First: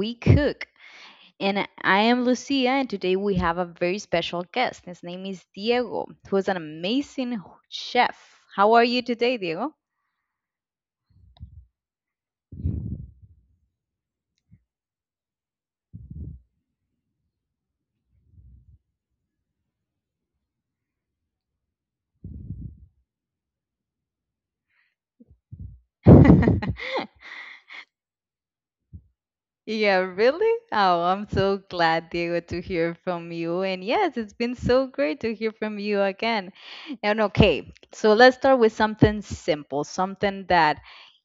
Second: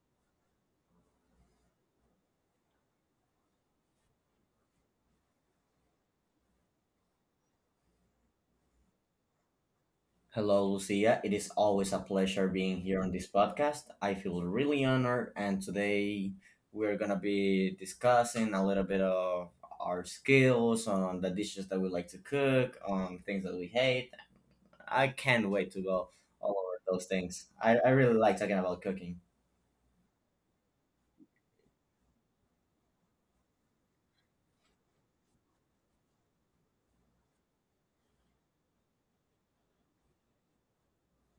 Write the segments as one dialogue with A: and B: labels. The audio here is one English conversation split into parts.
A: we cook. And I am Lucia, and today we have a very special guest. His name is Diego, who is an amazing chef. How are you today, Diego?
B: Hello, Lucia. It is always a pleasure being here on this podcast. I feel really honored, and today we're gonna be discussing a little bit of our skills on the dishes that we like to cook, on things that we hate. I can't wait to go all over those things. I really like talking about cooking.
A: Yeah, really? Oh, I'm so glad, Diego, to hear from you. And yes, it's been so great to hear from you again. And okay, so let's start with something simple, something that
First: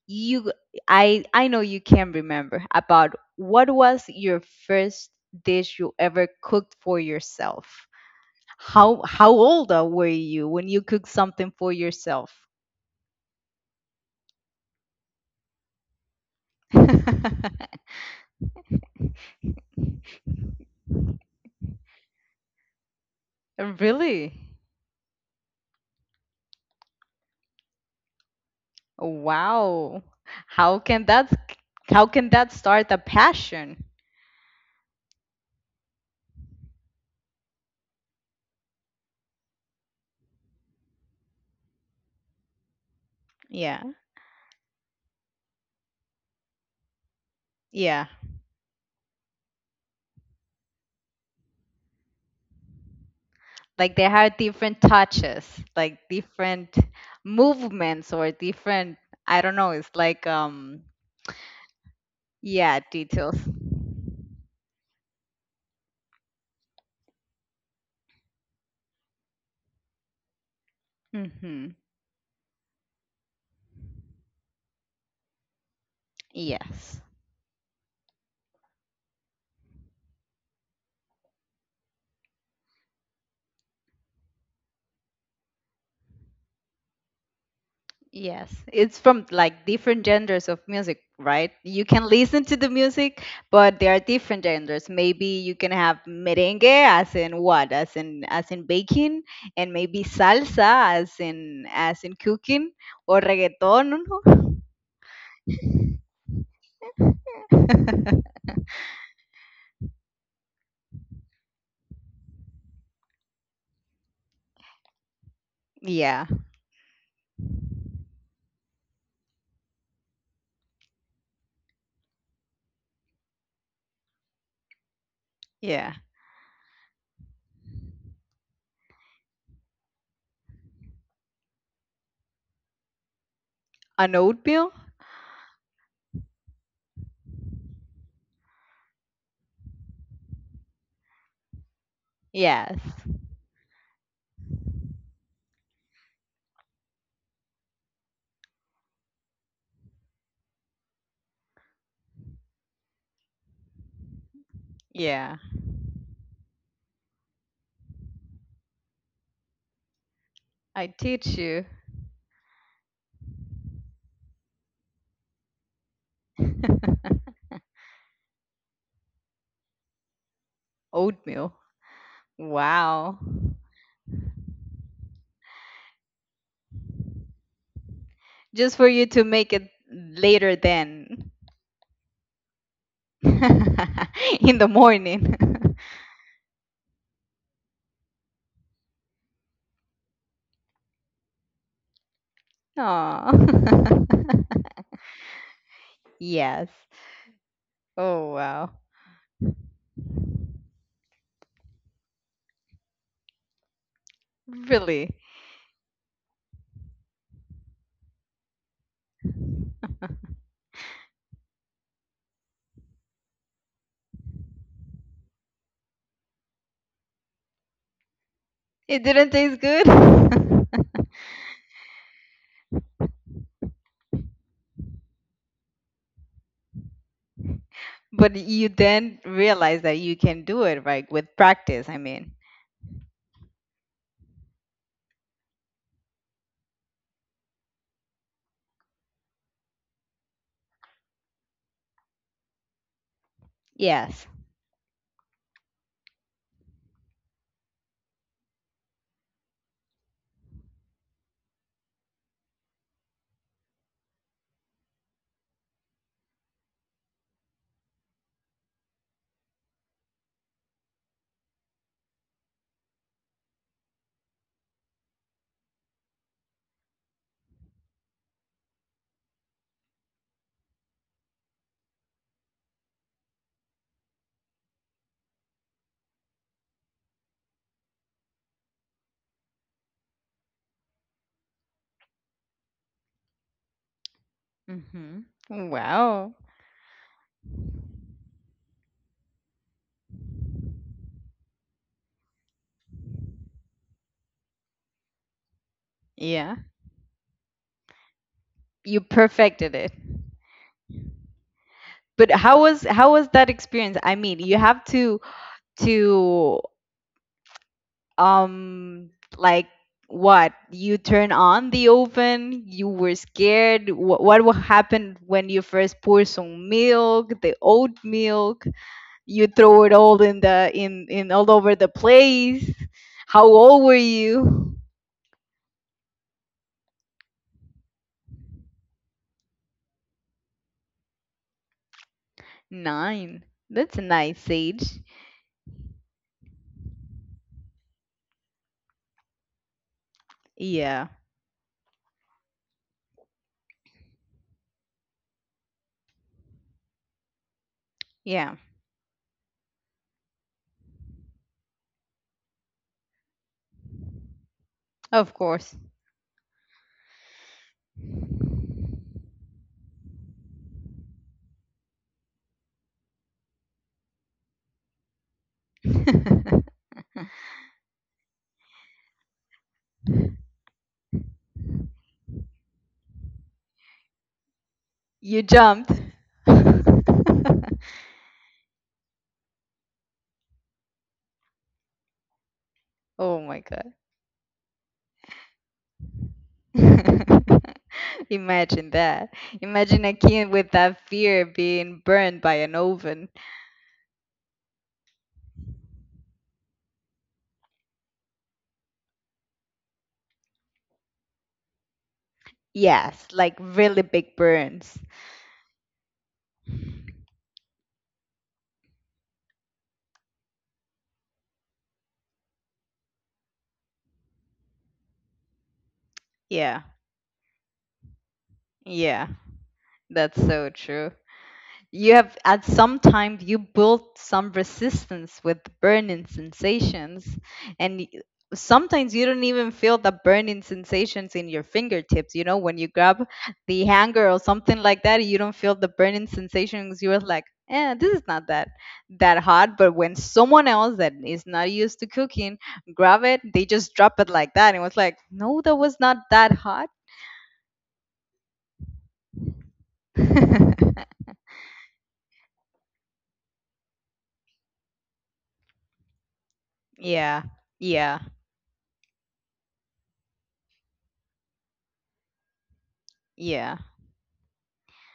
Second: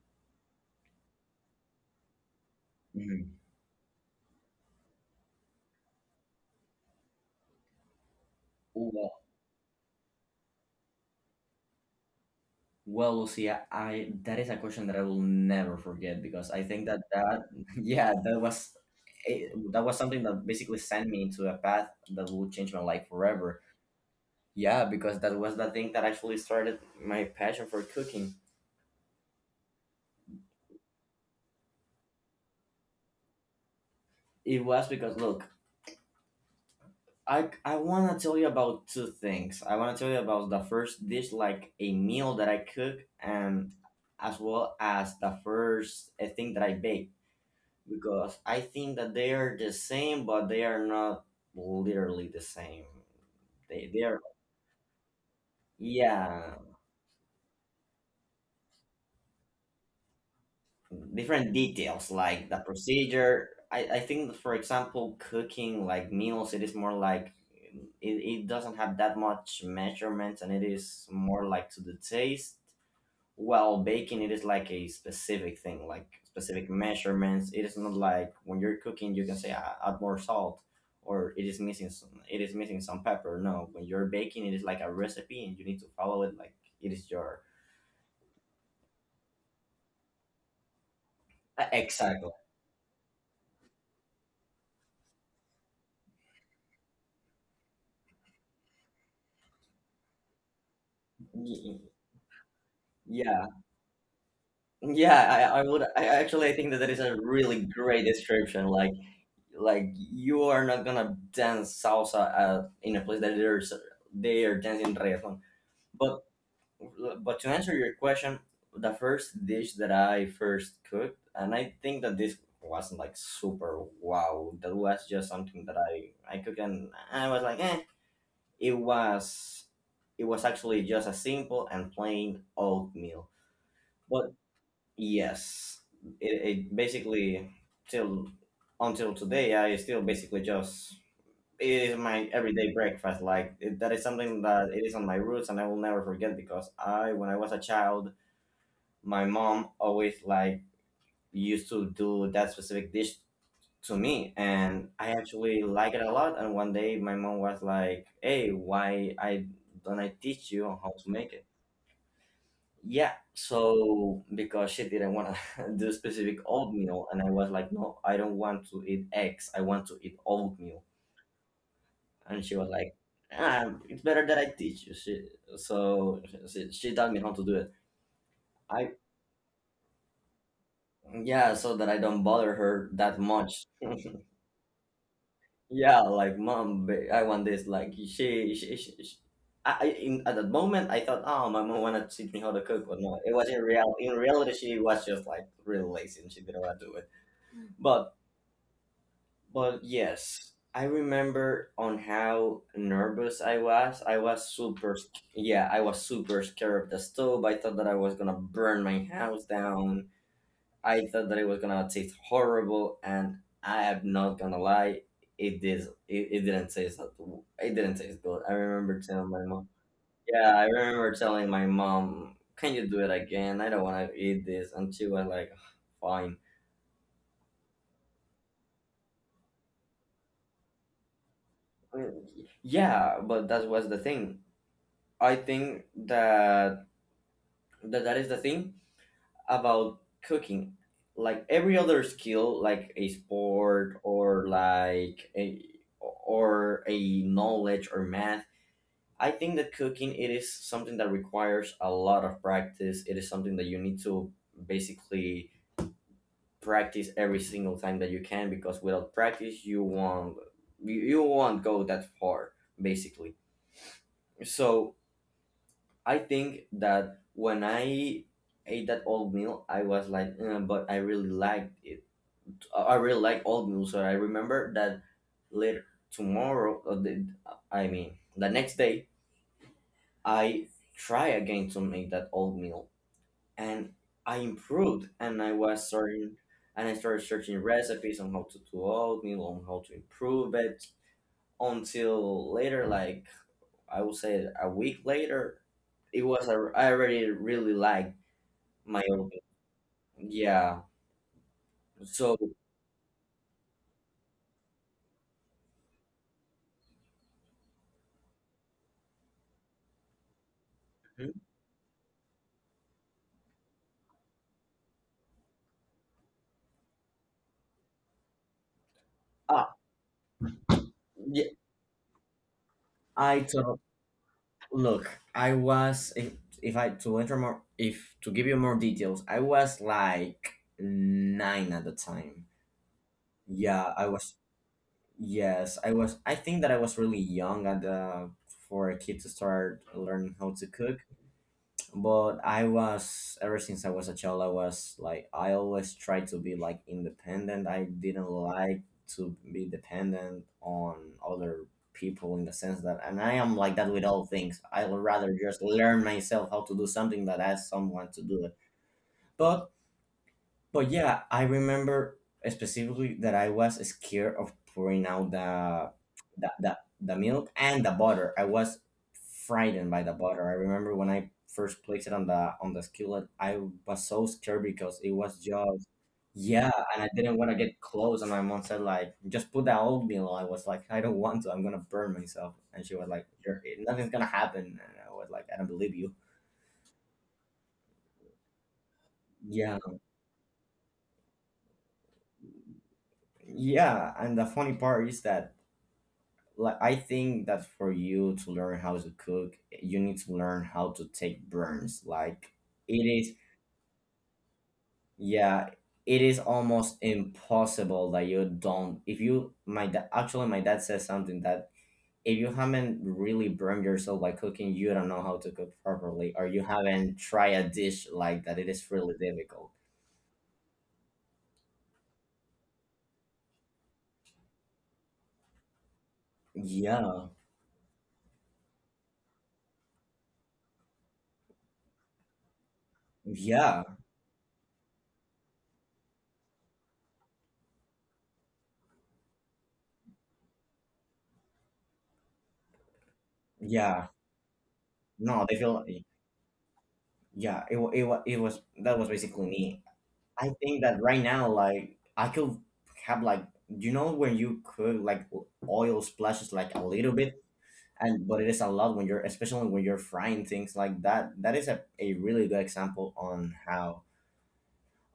A: you I know you can remember about what was your first dish you ever cooked for yourself? How
B: Mhm.
A: how old were you when you cooked something for yourself?
B: Well, Lucia, I that is a question that I will never forget because I think that yeah that was something that basically sent me into a path that would change my life forever.
A: Really?
B: Yeah, because that was the thing that actually started my passion for cooking.
A: Wow. How can that how can that start a passion?
B: It was because look, I want to tell you about two things. I want to tell you about the first dish, like a meal that I cook, and
A: Yeah.
B: as well as the first thing that I bake
A: Yeah.
B: because I think that they are the same, but they are not literally the same. They
A: Like they
B: they are
A: have different touches, like
B: yeah
A: different movements or different, I don't know, it's like
B: different details like the
A: yeah, details.
B: procedure. I think that, for example, cooking like meals, it is more like it, it doesn't have that much measurements and it is more like
A: Mhm.
B: to the taste, while baking it is like a specific thing, like specific
A: Yes.
B: measurements. It is not like when you're cooking you can say, "Ah, add more salt, or it is missing some it is missing some pepper." No, when you're baking it is like a recipe and you need to follow it, like it is your...
A: Yes, it's from like different genders of music, right? You can
B: Exactly.
A: listen to the music, but there are different genders. Maybe you can have merengue as in what? As in baking, and maybe salsa as in
B: Y-
A: as in cooking, or
B: yeah,
A: reggaeton.
B: yeah, I would, I actually think that that is a really great description, like you are not gonna dance salsa in a place that there's they are dancing reggaeton, but...
A: Yeah.
B: But to answer your question, the first dish that I first cooked, and I think that this wasn't like super wow. That was just something that
A: Yeah.
B: I cooked, and I was like, eh. It was it was actually just a simple and plain oatmeal.
A: An
B: But
A: oatmeal?
B: yes, it, it basically till until today, I still basically just, it is my everyday
A: Yes.
B: breakfast. Like that is something that it is on my roots, and I will never forget because I, when I was a child, my mom always like used to do that specific dish to me, and I
A: Yeah.
B: actually like it a lot. And one day my mom was like, "Hey, why I don't I teach you
A: I
B: how to
A: teach
B: make it?"
A: you.
B: Yeah, so because she didn't want to do specific oatmeal, and I was like, "No, I don't want to eat eggs, I want to eat oatmeal."
A: Oatmeal.
B: And she was like,
A: Wow.
B: "Ah, it's better that I teach you." So she taught me how to do it.
A: Just for
B: I
A: you to make it later then.
B: Yeah, so that I don't bother her that much.
A: In the morning.
B: Yeah, like, "Mom, ba- I want this." Like she, I- in at that moment, I thought, oh, my mom wanna teach me how to cook, but no,
A: Aw.
B: it was in real. in reality, she was just like really lazy and she didn't
A: Yes.
B: want to do it. But,
A: Oh, wow.
B: but yes, I remember on how nervous I was. I was
A: Really?
B: yeah, I was super scared of the stove. I thought that I was gonna burn my house down. I thought that it was gonna taste horrible, and I am not gonna lie, it did. It, it didn't taste. It didn't taste good. I
A: It
B: remember
A: didn't
B: telling my
A: taste
B: mom.
A: good?
B: Yeah, I remember telling my mom, "Can you do it again? I don't want to eat this." And she was like, "Fine."
A: But you then realize that you can do it, right? With practice, I
B: I mean,
A: mean.
B: yeah, but that was the thing. I think that that is the thing about cooking, like every other skill, like a sport
A: Yes.
B: or like a, or a knowledge, or math. I think that cooking, it is something that requires a lot of practice. It is something that you need to basically practice every single time that you can, because without practice you won't, you won't go that far, basically. So I think that when I ate that old meal, I was like, but I really liked it. I really like old music." I remember that later, tomorrow, or the, I mean, the next day, I try again to make that old meal, and I improved, and I
A: Mm-hmm.
B: was
A: Wow.
B: starting, and I started searching recipes on how to do oatmeal, on how to improve it. Until later, like, I would say, a week later,
A: Yeah.
B: I already really liked
A: You
B: my oatmeal.
A: perfected it.
B: Yeah.
A: But
B: So.
A: how was that experience? I mean, you have to to um like, what, you turn
B: Mhm.
A: on the oven, you were scared. What, will happen when you first pour some milk, the oat milk, you
B: Ah,
A: throw it all in all
B: yeah,
A: over the place. How
B: I
A: old
B: totally...
A: were you?
B: Look, I was if I to enter more if to give you more details, I was like nine at the time.
A: 9? That's
B: Yeah,
A: a
B: I was.
A: nice age.
B: Yes, I was. I think that I was really young at the, for a kid to start learning how to cook.
A: Yeah,
B: But I was, ever since I was a child I was like, I always tried to be like independent. I didn't
A: yeah,
B: like to be dependent on other people, in the sense that, and I am like that with all things. I would
A: of
B: rather just
A: course.
B: learn myself how to do something that ask someone to do it. but but yeah, I remember specifically that I was scared of pouring out the milk and the butter. I was frightened by the butter. I remember when I first placed it on the skillet, I was so scared because it was
A: You
B: just...
A: jumped.
B: yeah, and I didn't want to get close. And my mom said like, "Just put the oatmeal." I was like, "I don't want to. I'm gonna burn myself." And she was like,
A: Oh my
B: "Nothing's gonna happen." And I was like, "I don't believe you."
A: god. Imagine that.
B: Yeah,
A: Imagine a kid with that fear being burned by an oven.
B: yeah. And the funny part is that, like, I think that for you to learn how to cook, you need to learn how to take burns. Like, it
A: Yes,
B: is,
A: like really big burns.
B: yeah, it is almost impossible that you don't. If you, my dad, actually, my dad says something that if you haven't really burned yourself by cooking, you don't know how to cook properly, or you
A: Yeah,
B: haven't tried a dish like that. It is really
A: yeah,
B: difficult.
A: that's so true. You have, at some time, you built some resistance with burning sensations,
B: Yeah,
A: and sometimes you don't even feel the burning sensations in your fingertips. You know, when you grab the
B: yeah,
A: hanger or something like that, you don't feel the burning sensations. You're like, eh, this is not that hot. But when someone else that is not used to cooking grab it, they just
B: yeah.
A: drop it like that, and it was like,
B: No, they
A: no, that
B: feel...
A: was not that hot.
B: yeah. It was, that was basically me. I think that right now, like, I could have like, you know when you cook, like, oil splashes, like a little
A: Yeah,
B: bit,
A: yeah,
B: and but it is a lot when you're, especially when you're frying things like that. That is a really good example on
A: yeah.
B: how,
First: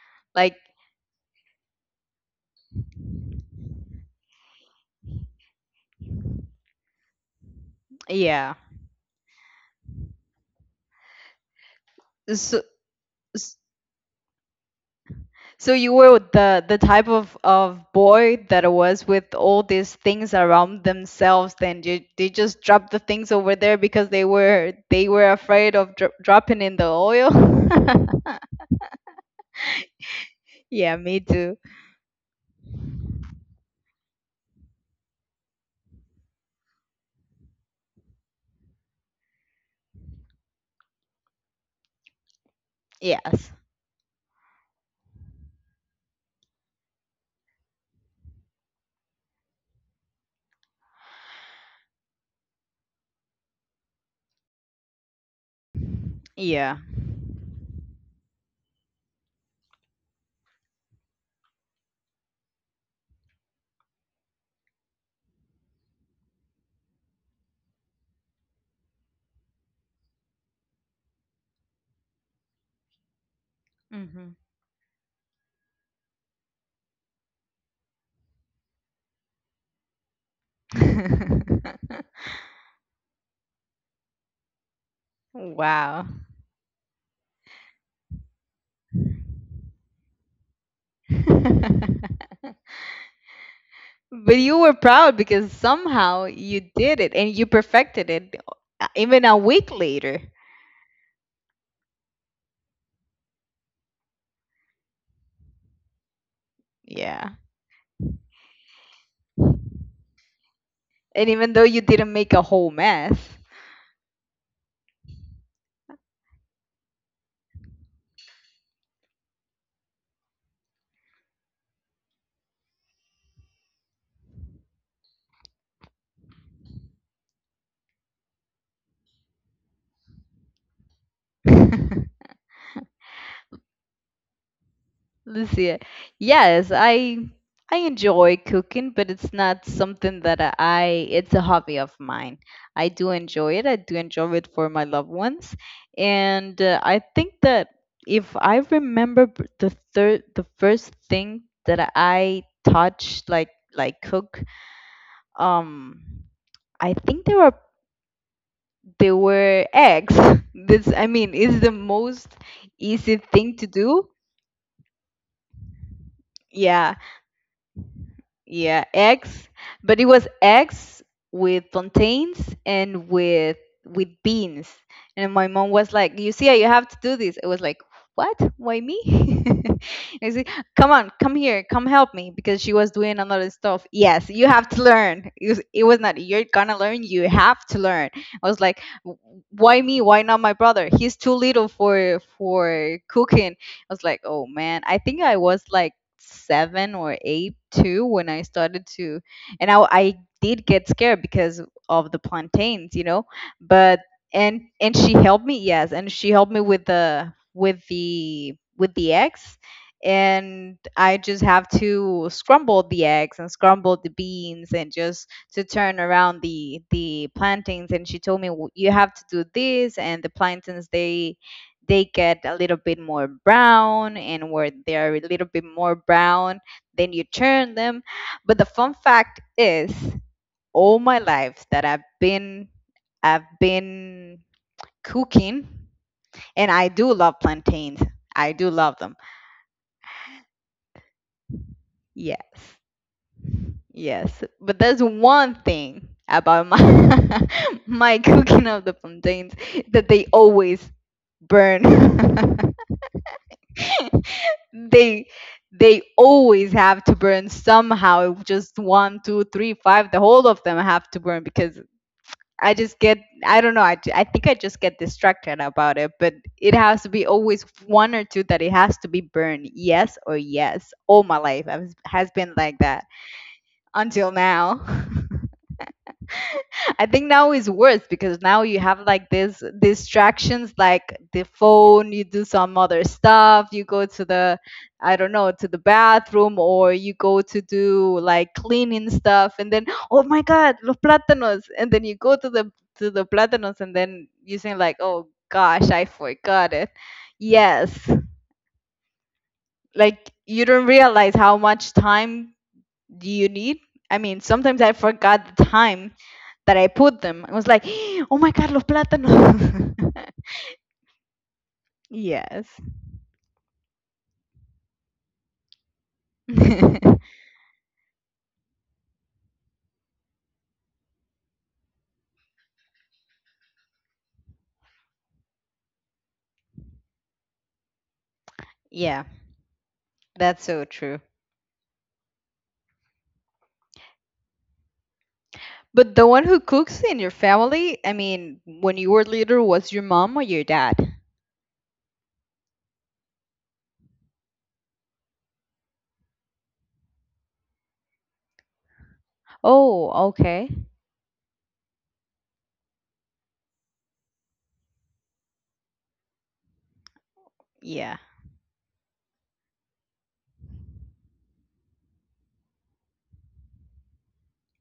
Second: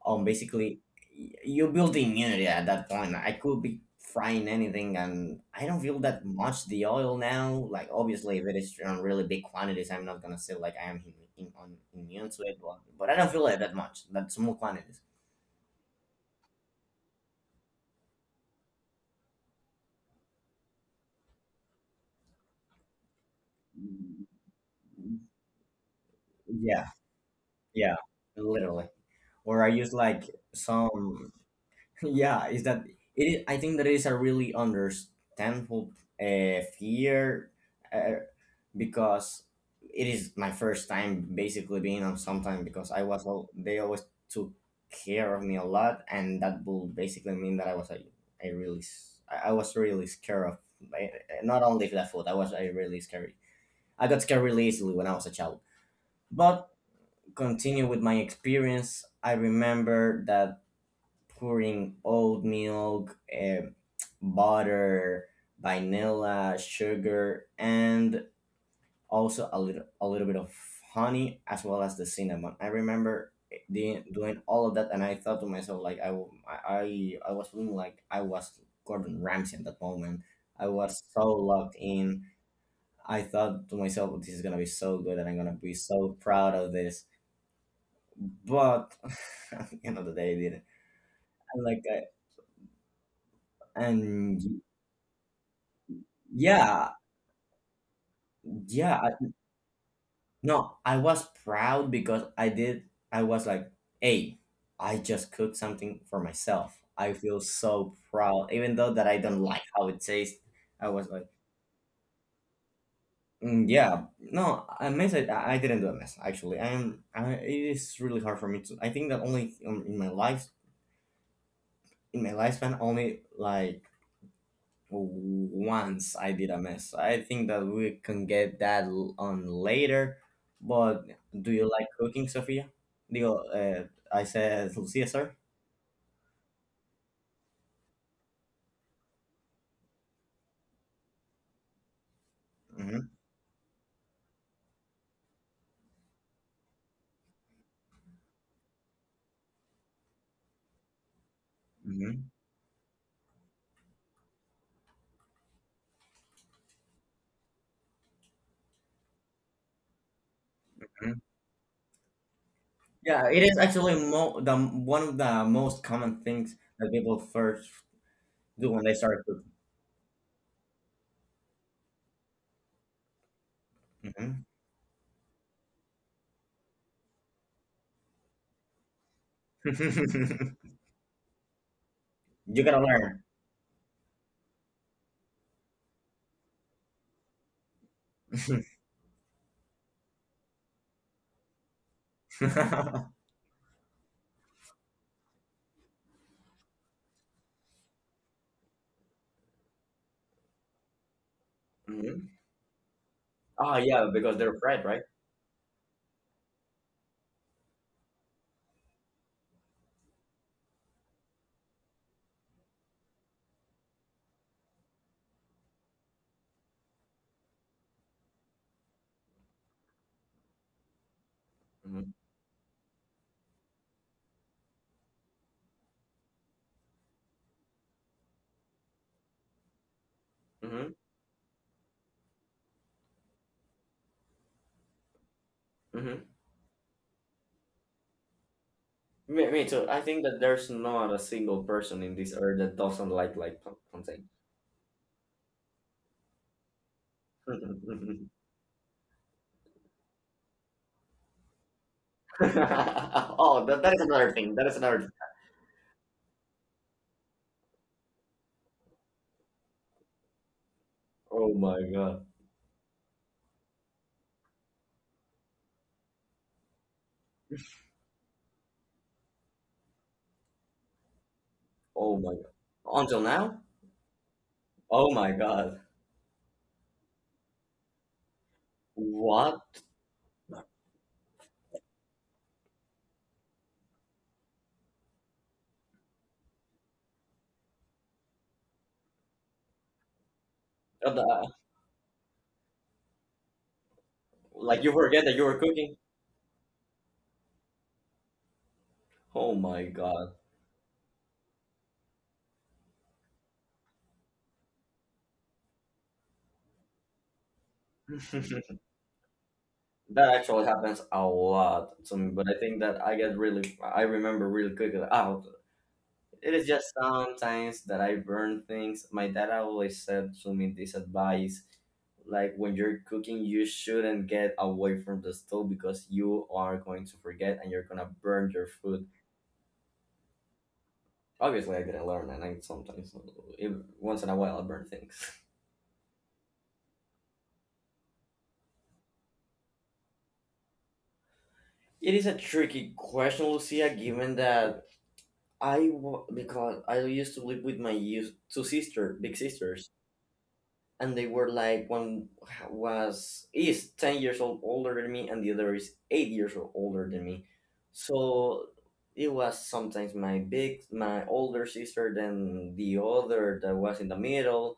B: on
A: Like,
B: basically you build immunity at that point. I could be frying anything, and I don't feel that much the oil now. Like, obviously, if
A: yeah.
B: it is on really big quantities, I'm not gonna say like I am im- im- on immune to
A: So,
B: it, but I don't feel
A: s-
B: it that much. That small quantities...
A: so you were the type of boy that was with all these things around themselves. Then you, they just dropped the things over there because they were afraid of dropping in the
B: Yeah,
A: oil.
B: yeah, literally. Or I use like
A: Yeah, me
B: some.
A: too.
B: Yeah, is that it? Is, I think that is a really understandable fear, uh, because it is my first time basically being on sometime because I was,
A: Yes.
B: all they always took care of me a lot, and that will basically mean that I was a, I was really scared of not only the food. I was a really scary. I got scared really easily when I was a child, but,
A: Yeah.
B: continue with my experience, I remember that pouring oat milk, butter, vanilla, sugar, and also a little bit of honey, as well as the cinnamon. I remember
A: Hmm.
B: doing all of that, and I thought to myself like I was feeling like I was Gordon Ramsay at that moment. I was so locked in. I thought to myself, this is gonna be so good, and I'm gonna be
A: Wow.
B: so proud of this. But at the end of the day, I didn't. And like, I,
A: But
B: and
A: you were proud because somehow you
B: yeah,
A: did it and you perfected it,
B: yeah.
A: even a week later.
B: No, I was proud because I did. I was like, hey, I just cooked something for myself. I
A: Yeah.
B: feel so proud, even though that I don't like how it tastes. I was
A: And
B: like,
A: even though you didn't make a whole mess.
B: "Mm, yeah, no, I mess. I didn't do a mess, actually. It is really hard for me to. I think that only in my life, in my lifespan, only like once I did a mess. I think that we can get that on later. But do you like cooking, Sophia? Digo, I said Lucia, sir.
A: Lucia, yes, I enjoy cooking, but it's not something that I, it's a hobby of mine. I do
B: Hmm.
A: enjoy it. I do enjoy it for my loved ones, and I think that if I remember, the first thing that
B: Hmm.
A: I touched, like cook, um, I think they were eggs. This, I
B: Hmm.
A: mean, is the most easy
B: Yeah, it
A: thing
B: is
A: to
B: actually
A: do.
B: the one of the most common things that
A: Yeah,
B: people first do
A: yeah,
B: when they start
A: eggs,
B: cooking.
A: but it was eggs with plantains and with
B: Hmm.
A: beans. And my mom was like, "You see, you have to do this." I was like, "What? Why me?" I said, "Come on, come here, come help me," because
B: You
A: she
B: gotta
A: was doing
B: learn.
A: another stuff. Yes, you have to learn. It was not you're gonna learn, you have to learn. I was like, "Why me? Why not my brother? He's too little for cooking." I was like, "Oh man, I think I was like," 7 or 8 too when I started to, and I did get scared because of the
B: Hmm.
A: plantains, you know.
B: Oh
A: But
B: yeah, because they're
A: and
B: afraid,
A: and
B: right?
A: she helped me, yes, and she helped me with the eggs, and I just have to scramble the eggs and scramble the beans and just to turn around the plantains. And she told me, "You have to do this, and the plantains, they
B: Hmm.
A: get a little bit more brown, and where they are a little bit more brown, then you turn them." But the fun fact is,
B: Hmm.
A: all my life that I've been cooking,
B: Hmm.
A: and I do love plantains, I do love them.
B: Me too. I think that there's not a single person in this earth
A: Yes.
B: that doesn't like plantain.
A: Yes, but there's one thing about my my cooking of the plantains, that they always burn.
B: Oh, that is another thing. That is another thing.
A: they they always have to burn somehow, just one two three five, the whole of them have to burn,
B: Oh
A: because
B: my god.
A: I just get I don't know, I think I just get distracted about it, but it has to be always one or two that it has to be burned, yes or yes. All my life I've,
B: Oh
A: has
B: my
A: been
B: god.
A: like that.
B: Until now.
A: Until now.
B: Oh my god.
A: I think now is worse because now you have like this
B: What?
A: distractions like the phone, you do some other stuff, you go to the, I don't know, to the bathroom, or you go to do like cleaning stuff, and then, oh my god, los
B: Uh, the- uh,
A: plátanos, and then you go to the plátanos, and then you think
B: Like you
A: like, oh
B: forget that you were
A: gosh,
B: cooking.
A: I forgot it. Yes.
B: Oh my
A: Like,
B: god.
A: you don't realize how much time do you need. I mean, sometimes I forgot the time that I put them. I was like, oh my God, los plátanos.
B: That actually happens a lot to me. But I
A: Yes.
B: think that I get really. I remember really quickly. Oh, it is just sometimes that I burn things. My dad always said to me this advice, like when you're cooking, you shouldn't get away from the stove because you are going to forget and you're gonna burn your food.
A: Yeah, that's so true.
B: Obviously, I didn't learn, and I sometimes, even once in a while, I burn things.
A: But the one who cooks in your family, I mean, when you were little, was your mom or your dad?
B: It is a tricky question, Lucia, given that because I used to live with my two sister, big sisters,
A: Oh, okay.
B: and they were like one was is 10 years old older than me, and the other is 8 years old older than me,
A: Yeah.
B: so it was sometimes my older sister than the other that was in the middle,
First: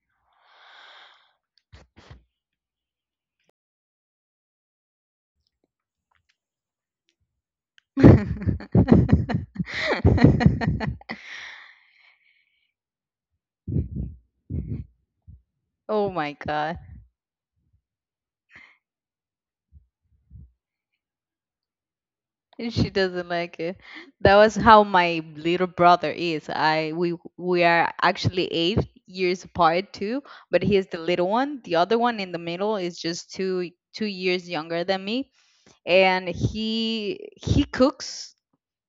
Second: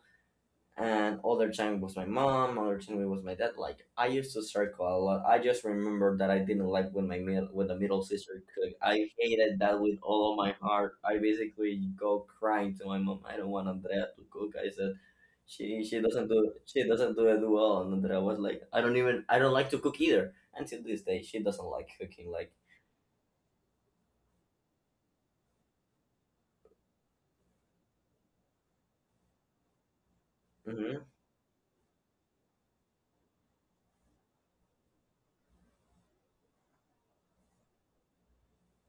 B: and other time was my mom, other time it was my dad. Like, I used to circle a lot. I just remember that I didn't like when the middle sister cooked. I hated that with all of my heart. I basically go crying to my mom, "I don't want Andrea to cook," I said. she she
A: Oh
B: doesn't
A: my
B: do
A: God.
B: she doesn't do it well. And Andrea was like, I don't like to cook either." Until this day she doesn't like cooking, like...
A: She doesn't like it. That was how my little brother is. I we are actually 8 years apart too, but he is the
B: Mhm.
A: little one. The other one in the middle is just two years younger than me, and he cooks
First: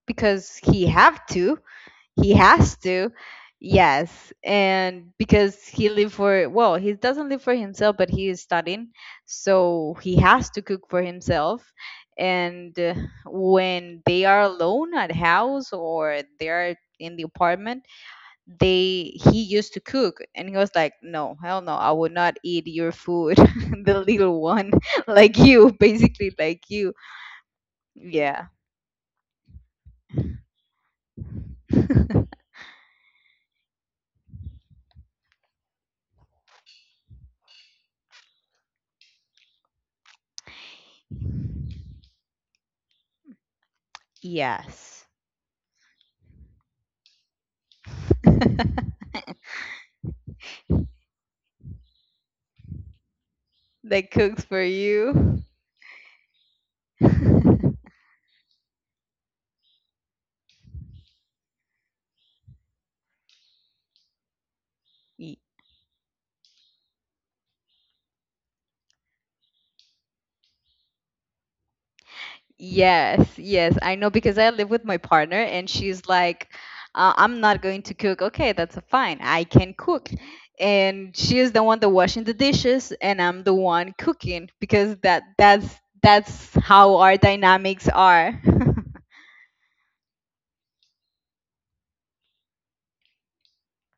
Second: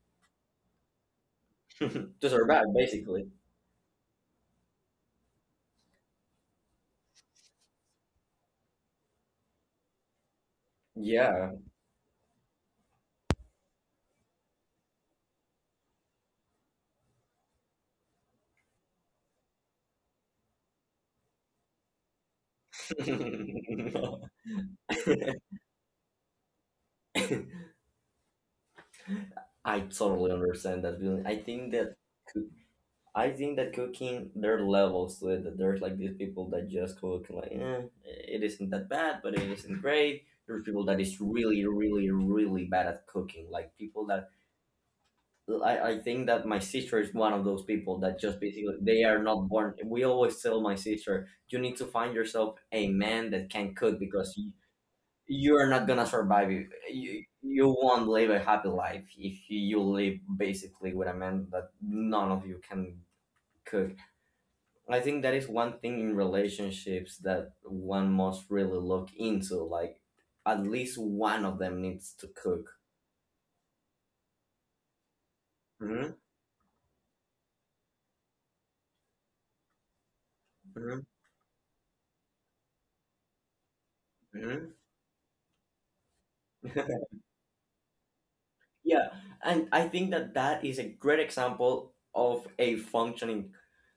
A: because he have to, he
B: Just her bad,
A: has to.
B: basically.
A: Yes, and because he live for, well, he doesn't live for himself, but he is studying, so he has to cook for
B: Yeah.
A: himself. And when they are alone at house, or they are in the apartment, they he used to cook, and he was like, no, hell no, I would not eat your food. The little one. Like, you basically, like, you yeah.
B: I totally understand that feeling. Coo- I think that cooking, there are levels to it. That there's like these people that just cook like it isn't that bad, but it isn't great. There's people that is really, really, really bad at cooking. Like people that...
A: Yes.
B: I think that my sister is one of those people that just basically they are not born. We always tell my sister, "You need to find yourself a man that can cook
A: That
B: because
A: cooks for you.
B: you're not gonna survive if
A: Y-
B: you won't live a happy life if you live basically with a man that none of you can cook." I think that is one thing in relationships that one must really look into. Like, at least one of them needs to cook.
A: Yes, yes, I know, because I live with my partner, and she's
B: Hmm.
A: like, I'm not going to cook. Okay, that's fine. I can cook.
B: Hmm.
A: And she is the one that washing the dishes, and I'm the one cooking,
B: Hmm.
A: because that's how our dynamics are.
B: Yeah, and I think that that is a great example of a functioning,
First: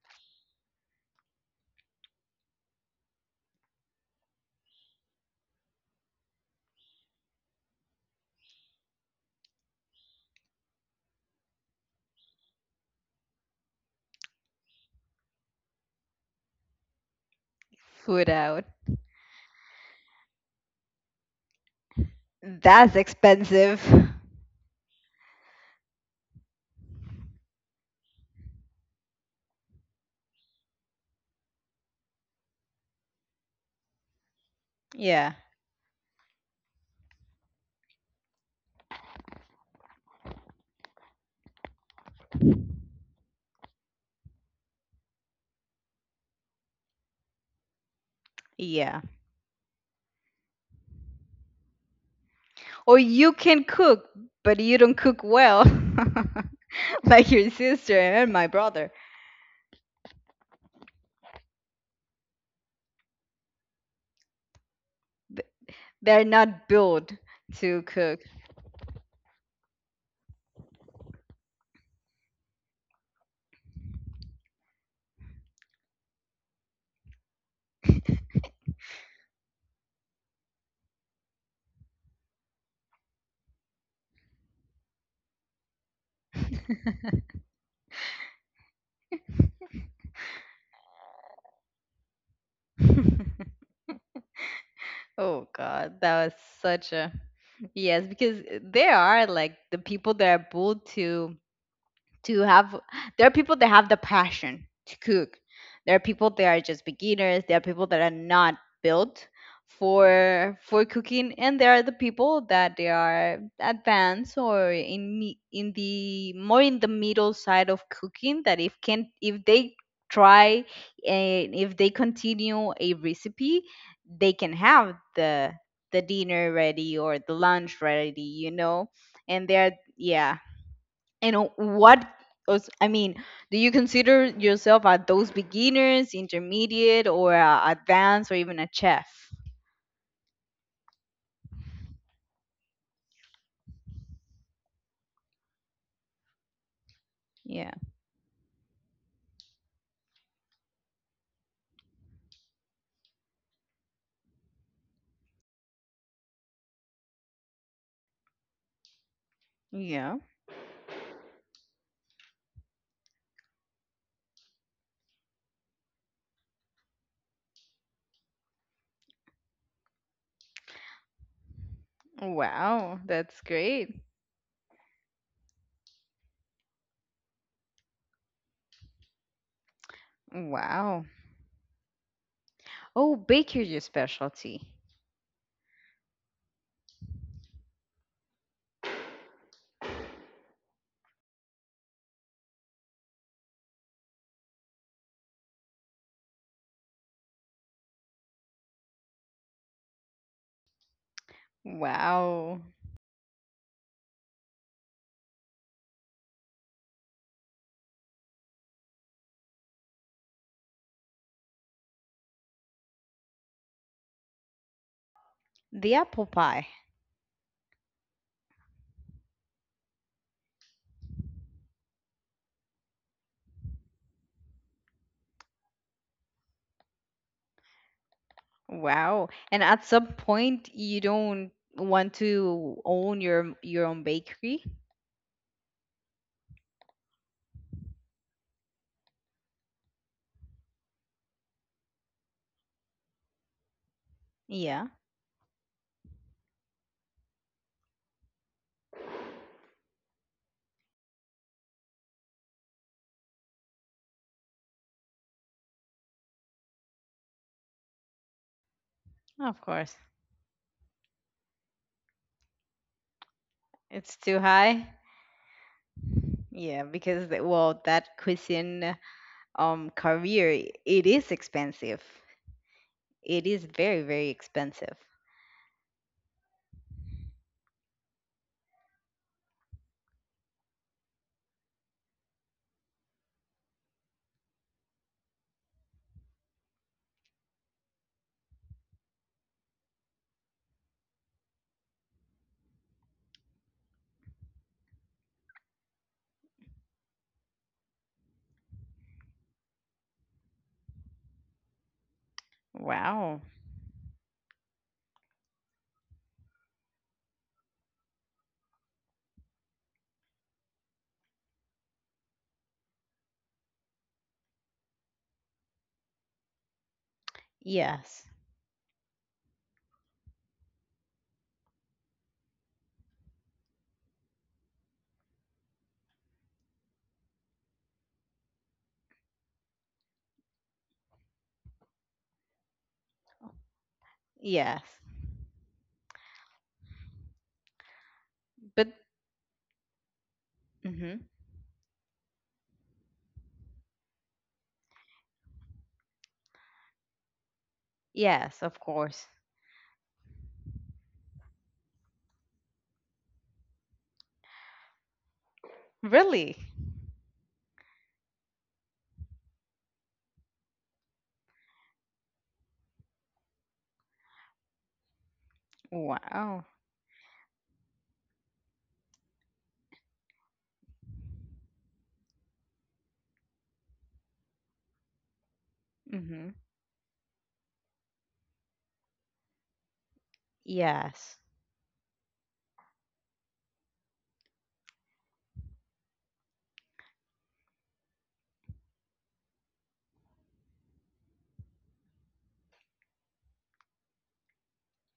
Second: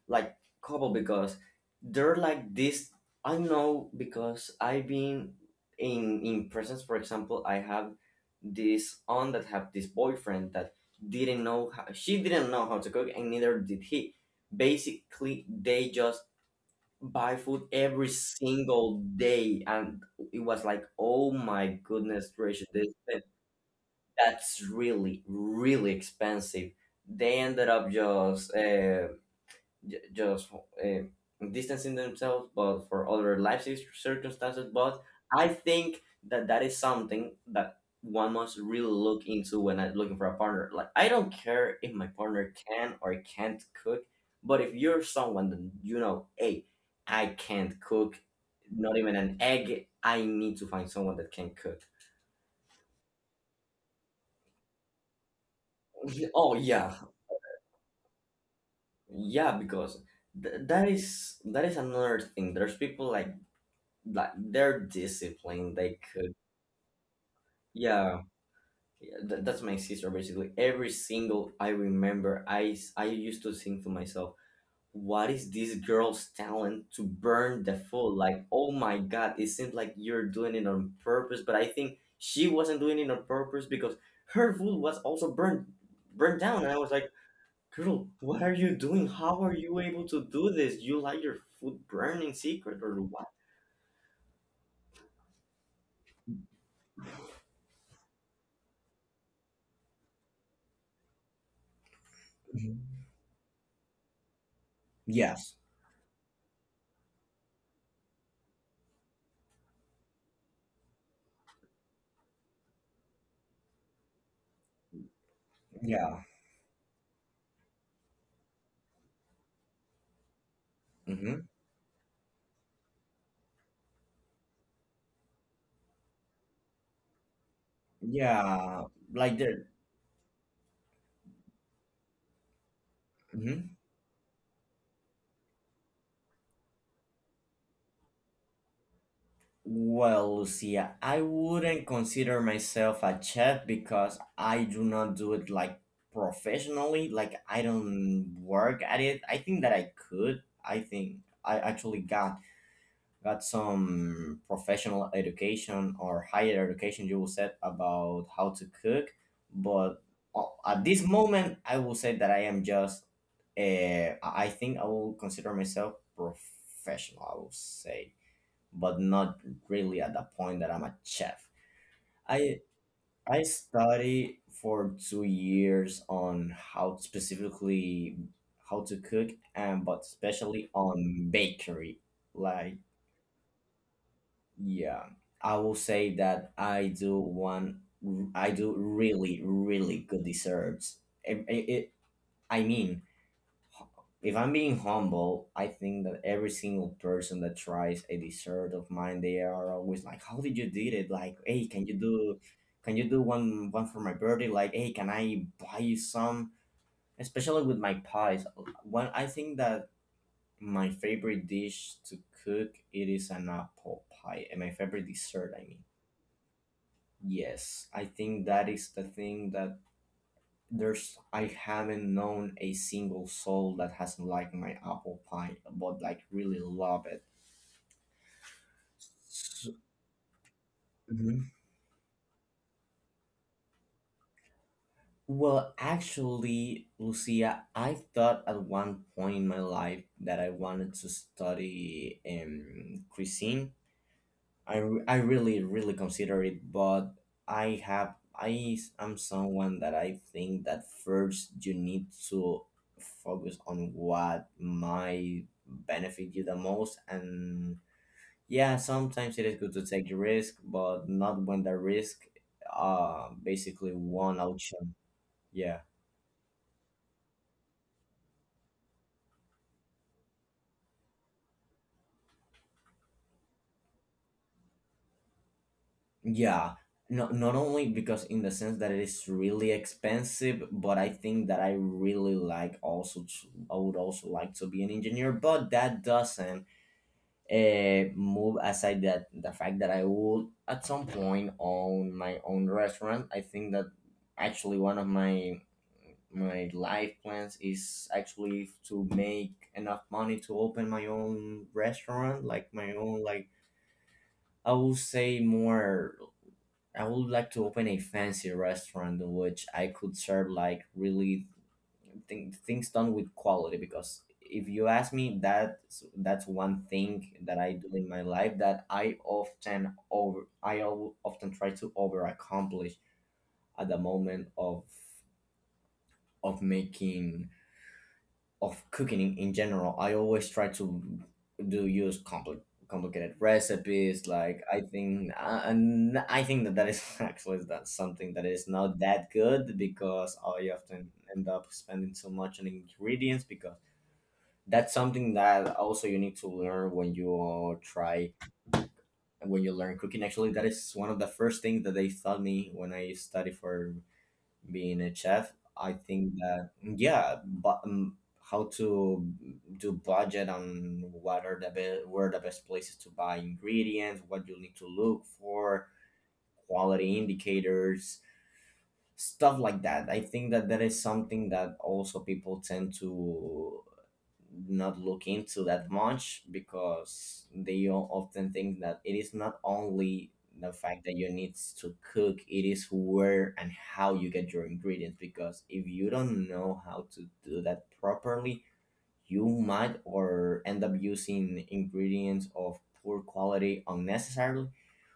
B: like, couple because they're like this. I know because I've been in presence. For example, I have this aunt that have this boyfriend that didn't know how, she didn't know how to cook, and neither did he. Basically, they just buy food every
A: Food out.
B: single day, and it was like, oh my goodness gracious, this
A: That's expensive.
B: that's really really expensive. They ended up just distancing themselves, but for other life circumstances, but
A: Yeah.
B: I think that that is something that one must really look into when looking for a partner. Like, I don't care if my partner can or can't cook, but if you're someone that hey, I can't cook, not
A: Yeah.
B: even an egg, I need to find someone that can cook.
A: Or you can cook, but you don't cook well.
B: Oh, yeah.
A: Like your sister and my brother.
B: Yeah, because that is another thing. There's people like they're disciplined. They
A: They're
B: could...
A: not built to cook.
B: Yeah. Yeah, that's my sister basically. Every single I remember, I used to think to myself, "What is this girl's talent to burn the food? Like, oh my god, it seems like you're doing it on purpose." But I think she wasn't doing it on purpose because her food was also burned down, and I was like, "Girl, what are you doing? How are you able to do this? You like your food burning secret or what?"
A: Oh God, that was such a, yes, because there are like the people that are built to have, there are people that have the passion to cook,
B: Yes.
A: there are people that are just beginners, there are people that are not built for cooking, and there are the people that they are advanced, or in
B: Yeah.
A: the more in the middle side of cooking, that if can, if they try,
B: Hmm.
A: and if they continue a recipe, they can have the dinner ready or the lunch ready, you
B: Yeah.
A: know.
B: Like
A: And
B: the...
A: they're, yeah. And what I mean, do you
B: Mhm.
A: consider yourself at those beginners, intermediate, or advanced, or even a chef?
B: Well, Lucia, I wouldn't consider myself a chef because I do not do it like professionally. Like, I
A: Yeah.
B: don't work at it. I think that I could. I think I actually got some professional education, or higher education you will say, about how to cook, but
A: Yeah.
B: at this moment I will say that I am just, I think I will consider myself professional, I will say, but not really at the point that I'm a chef. i
A: Wow,
B: i
A: that's great.
B: study for 2 years on how specifically how to cook, and but especially
A: Wow.
B: on bakery. Like,
A: Oh, bakery, your specialty.
B: yeah, I will say that I do really, really good desserts. It, it, it- I mean, if I'm being humble, I think that every single person that tries a dessert of mine, they are always like, "How did you did it? Like, hey, can you do,
A: Wow.
B: can you do one for my birthday? Like, hey, can I buy you some?" Especially with my pies, one I think that my favorite dish to cook, it is an apple pie, and my favorite dessert, I mean.
A: The apple pie.
B: Yes, I think that is the thing, that there's... I haven't known a single soul that hasn't liked my apple pie but like really love it.
A: Wow. And
B: S-
A: at some point you
B: Mhm.
A: don't want to own your own bakery?
B: Well, actually, Lucia, I thought at one point in my life that I wanted to study cuisine. I,
A: Yeah,
B: re- I really really consider it, but I am someone that I think that first you need to focus on what might benefit you the most, and yeah, sometimes it
A: of
B: is good to
A: course.
B: take the risk, but not when the risk, basically,
A: It's too
B: one
A: high.
B: option. Yeah.
A: Yeah, because the, well, that cuisine career, it is expensive, it is very expensive.
B: Yeah, not only because in the sense that it is really expensive, but I think that I really like also to, I would also like to be an engineer, but that doesn't move aside that the fact that I would at some point own my own restaurant. I think that actually one of my life plans is actually to make enough money to open my own restaurant, like my own,
A: Wow.
B: like I would say more, I would like to open a fancy restaurant in which I could serve like really things done with quality, because if you ask me, that's one thing that I do in
A: Yes.
B: my life that I often try to over accomplish at the moment of making of cooking in general. I always try to do use complicated recipes. Like
A: Yes,
B: I think, and I think that that is actually that something that is
A: but
B: not that good, because I often
A: hmm.
B: end up spending so much on ingredients, because that's something that also you need to learn when you try
A: Yes, of course.
B: when you learn cooking. Actually, that is one of the first things that they taught me when I studied for being a chef, I think
A: Really.
B: that, yeah, but how to do budget on what are where the best places to buy ingredients, what you need to look for,
A: Wow.
B: quality indicators, stuff like that. I think that that is something that also people tend to not look into that much
A: Hmm.
B: because they often think that it is not only the fact that you
A: Yes.
B: need to cook, it is where and how you get your ingredients. Because if you don't know how to do that properly, you might or end up using ingredients of poor quality unnecessarily,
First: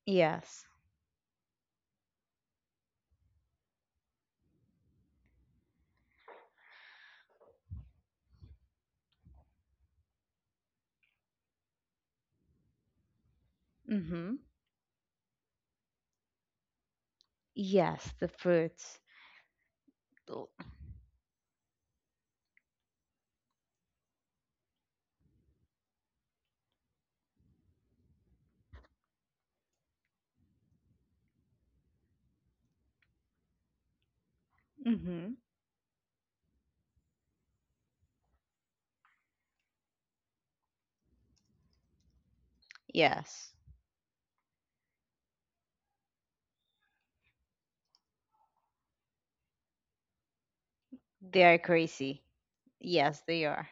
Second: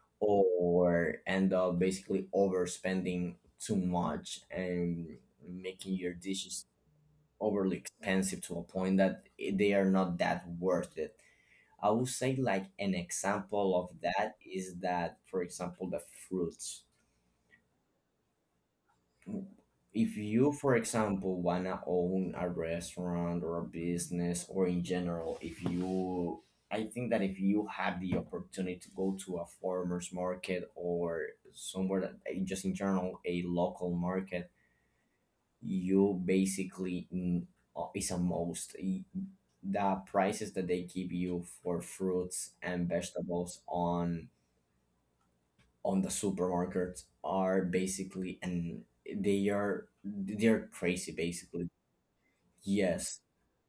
A: Yes.
B: or end up basically overspending too much and making your dishes overly expensive to a point that they are not that worth it. I would say like an example of that
A: Hmm.
B: is that, for example, the fruits.
A: Yes, the fruits.
B: If you, for example, wanna own a restaurant or a business, or in general, if you I think that if you have the opportunity to go to a farmer's market or somewhere that just in general a local market,
A: Hmm.
B: you basically, is a most y- the prices that they give you for fruits and
A: Yes,
B: vegetables on the supermarkets are basically... and they're crazy
A: they are
B: basically.
A: crazy. Yes,
B: Yes.
A: they are.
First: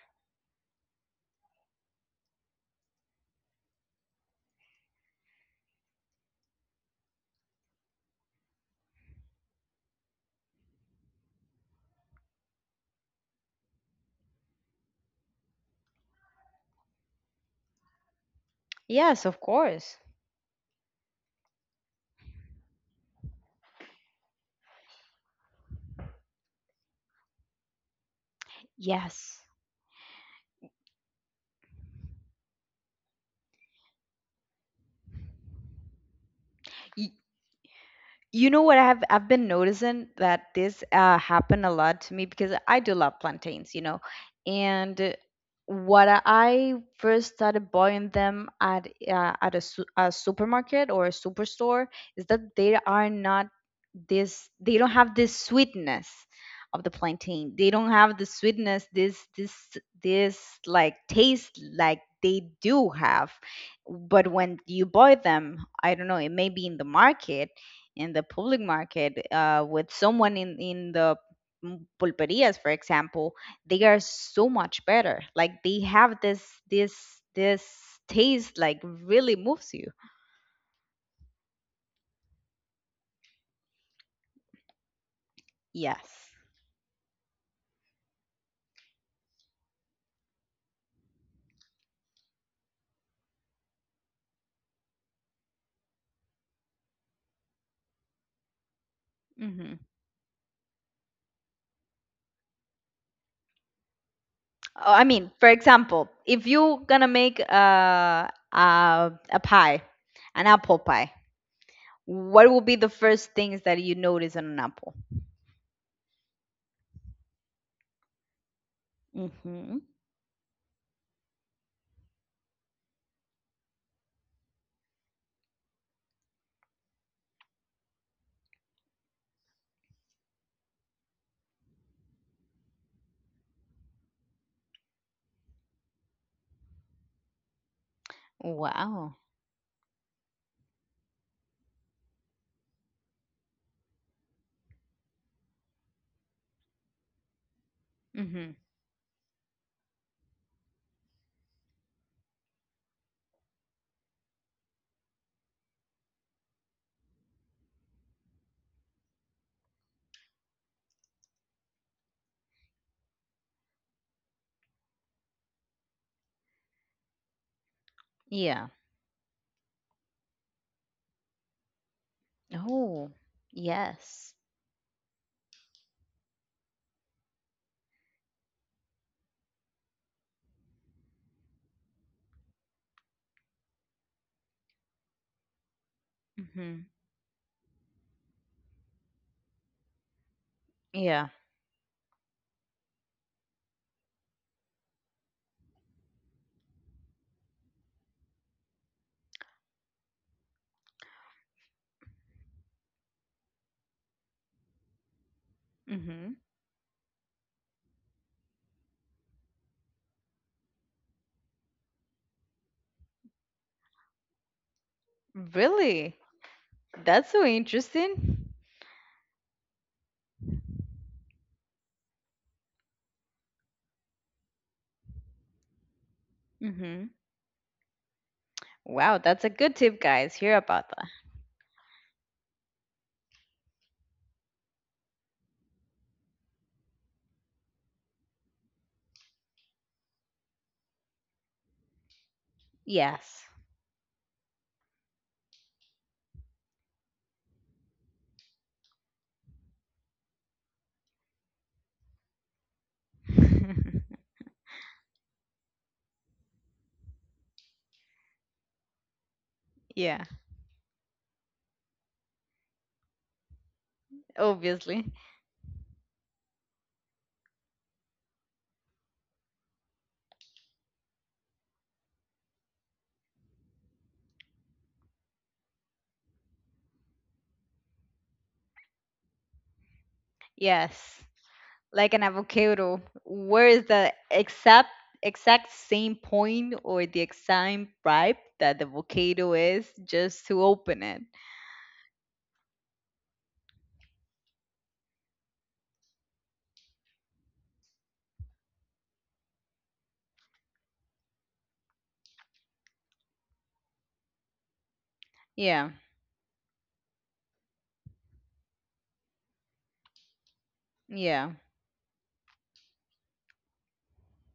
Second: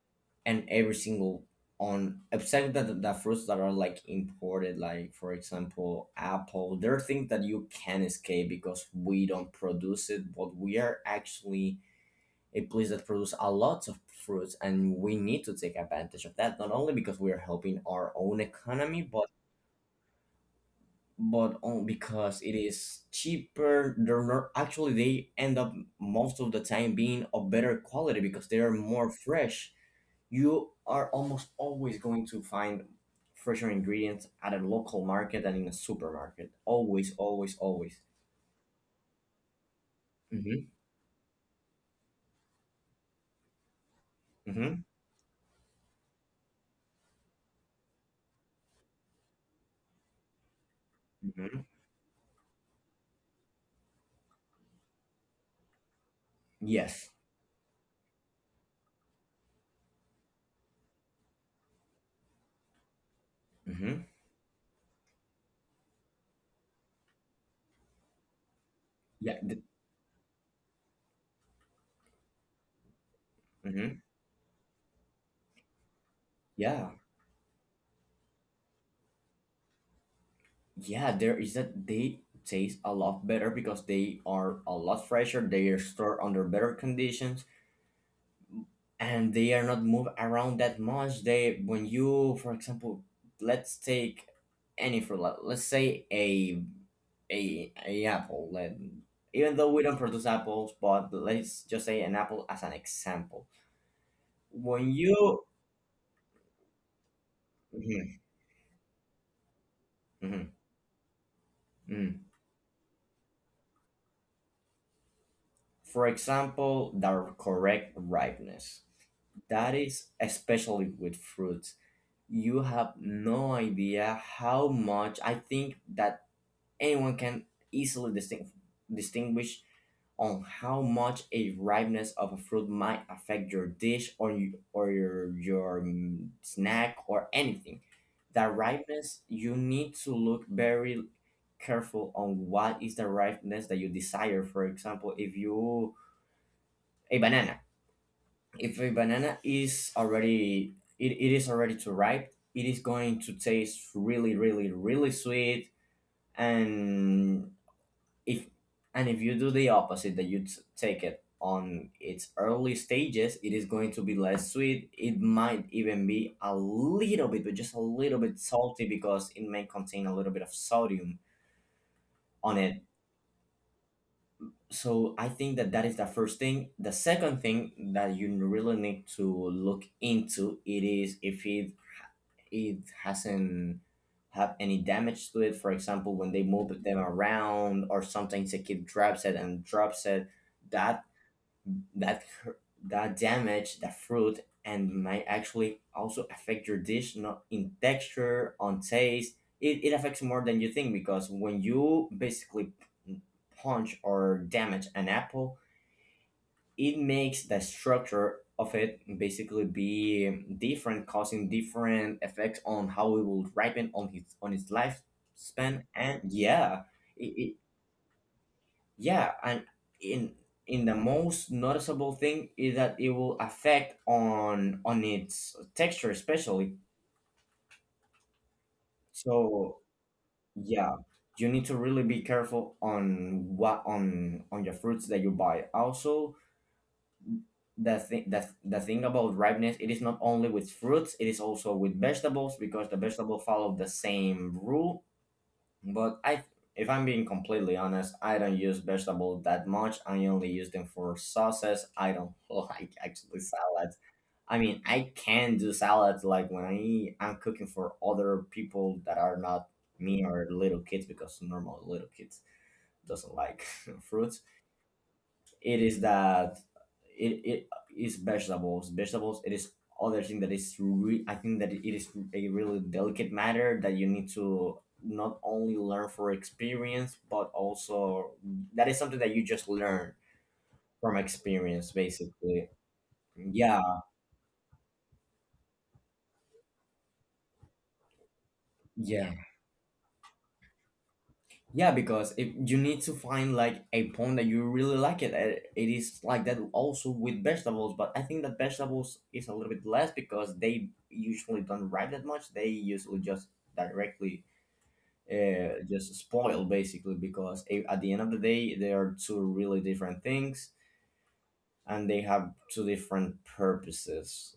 B: And every single on except that the fruits that are like imported, like for example apple, there are things that you can escape because we don't produce it, but we are actually a place that produces a lot of fruits, and we need to take advantage of that, not only because we are helping our own economy, but
A: Yes, of course.
B: because it is cheaper, they're not, actually they end up most of the time being of better quality because they are more
A: Yes.
B: fresh. You are almost always going to find fresher ingredients at a local market than in a supermarket. Always,
A: Y-
B: always, always.
A: You know what, I've been noticing that
B: Mm-hmm,
A: this, happened a lot to me because I do love plantains,
B: mm-hmm,
A: and what I first started buying them at, at a supermarket or a
B: mm-hmm.
A: superstore, is that they are not this, they don't have this sweetness of the
B: Yes.
A: plantain. They don't have the sweetness, this like taste like they do have.
B: Mm-hmm.
A: But when you buy them, I don't know, it may be in the market, in the public market,
B: Yeah.
A: with someone in the, pulperias, for example. They are
B: Mhm.
A: so much better. Like, they have
B: Yeah.
A: this this taste, like, really moves you.
B: Yeah, there is that they taste a lot better because they are a lot fresher. They are stored
A: Yes.
B: under better conditions, and they are not moved around that much. They, when you, for example, let's take any fruit. Let's say a apple. Even though
A: Hmm.
B: we don't produce apples, but let's just say an apple as an example. When
A: Oh, I mean,
B: you,
A: for example, if you gonna make
B: Mhm,
A: a pie, an
B: mhm,
A: apple pie,
B: mhm.
A: what will be the first things that you notice on an apple?
B: For example, the correct ripeness, that
A: Mm-hmm.
B: is especially with fruits. You have no idea how much I think that anyone can easily distinguish on how much a ripeness of a fruit might affect your dish or your snack or anything. The
A: Wow.
B: ripeness, you need to look very careful on what is the ripeness that you desire. For example, if you a banana,
A: Mm-hmm.
B: if a banana is already it is already too ripe, it is going to taste really really really sweet, and if if you do the opposite, that you take it on its early stages, it is going to be less sweet. It might even be a little bit, but just a little bit
A: Yeah.
B: salty, because it may contain a little bit of sodium on it.
A: Oh, yes.
B: So I think that is the first thing. The second thing that you really need to look into it is if it hasn't have any damage to it. For example, when they move
A: Mm-hmm.
B: them around or sometimes the kid drops it and drops it, that
A: Yeah.
B: that hur- that damage the fruit and might actually also affect your dish, not in texture, on taste. It affects more than you think, because when you basically punch or damage an apple,
A: Mhm.
B: it makes the structure of it basically be different, causing different effects on how it will ripen on his on its lifespan.
A: Really?
B: And yeah, it,
A: That's so
B: it,
A: interesting.
B: yeah, and in in the most noticeable thing is that it will affect on its texture, especially.
A: Mhm. Wow, that's a
B: So
A: good tip, guys. Hear about
B: yeah,
A: that.
B: you need to really be careful on what on your fruits that you buy. Also, the thing about ripeness, it is not only with fruits, it is also with vegetables, because the vegetable
A: Yes.
B: follow the same rule. But I, if I'm being completely honest, I don't use vegetables that much. I only use them for sauces. I don't like actually salads. I mean, I can do salads, like when I'm cooking for other people that are not me
A: Yeah,
B: or little kids, because normal little kids doesn't like fruits.
A: obviously.
B: It is that it is vegetables, it is other thing that is I think that it is a really delicate matter that you need to not only learn for experience, but also that is something that you just learn from
A: Yes.
B: experience
A: Like an
B: basically.
A: avocado, where
B: Yeah
A: is the exact same point, or the exact ripe that the
B: Yeah.
A: avocado is just to open it?
B: Yeah, because if you need to find like a point that you really like it, uh, it is like that also with vegetables. But I think that vegetables is a little bit less because they usually don't ripe that much. They usually just directly
A: Yeah.
B: just spoil basically, because at the end of the day they are two really different things,
A: Yeah.
B: and they have two different purposes.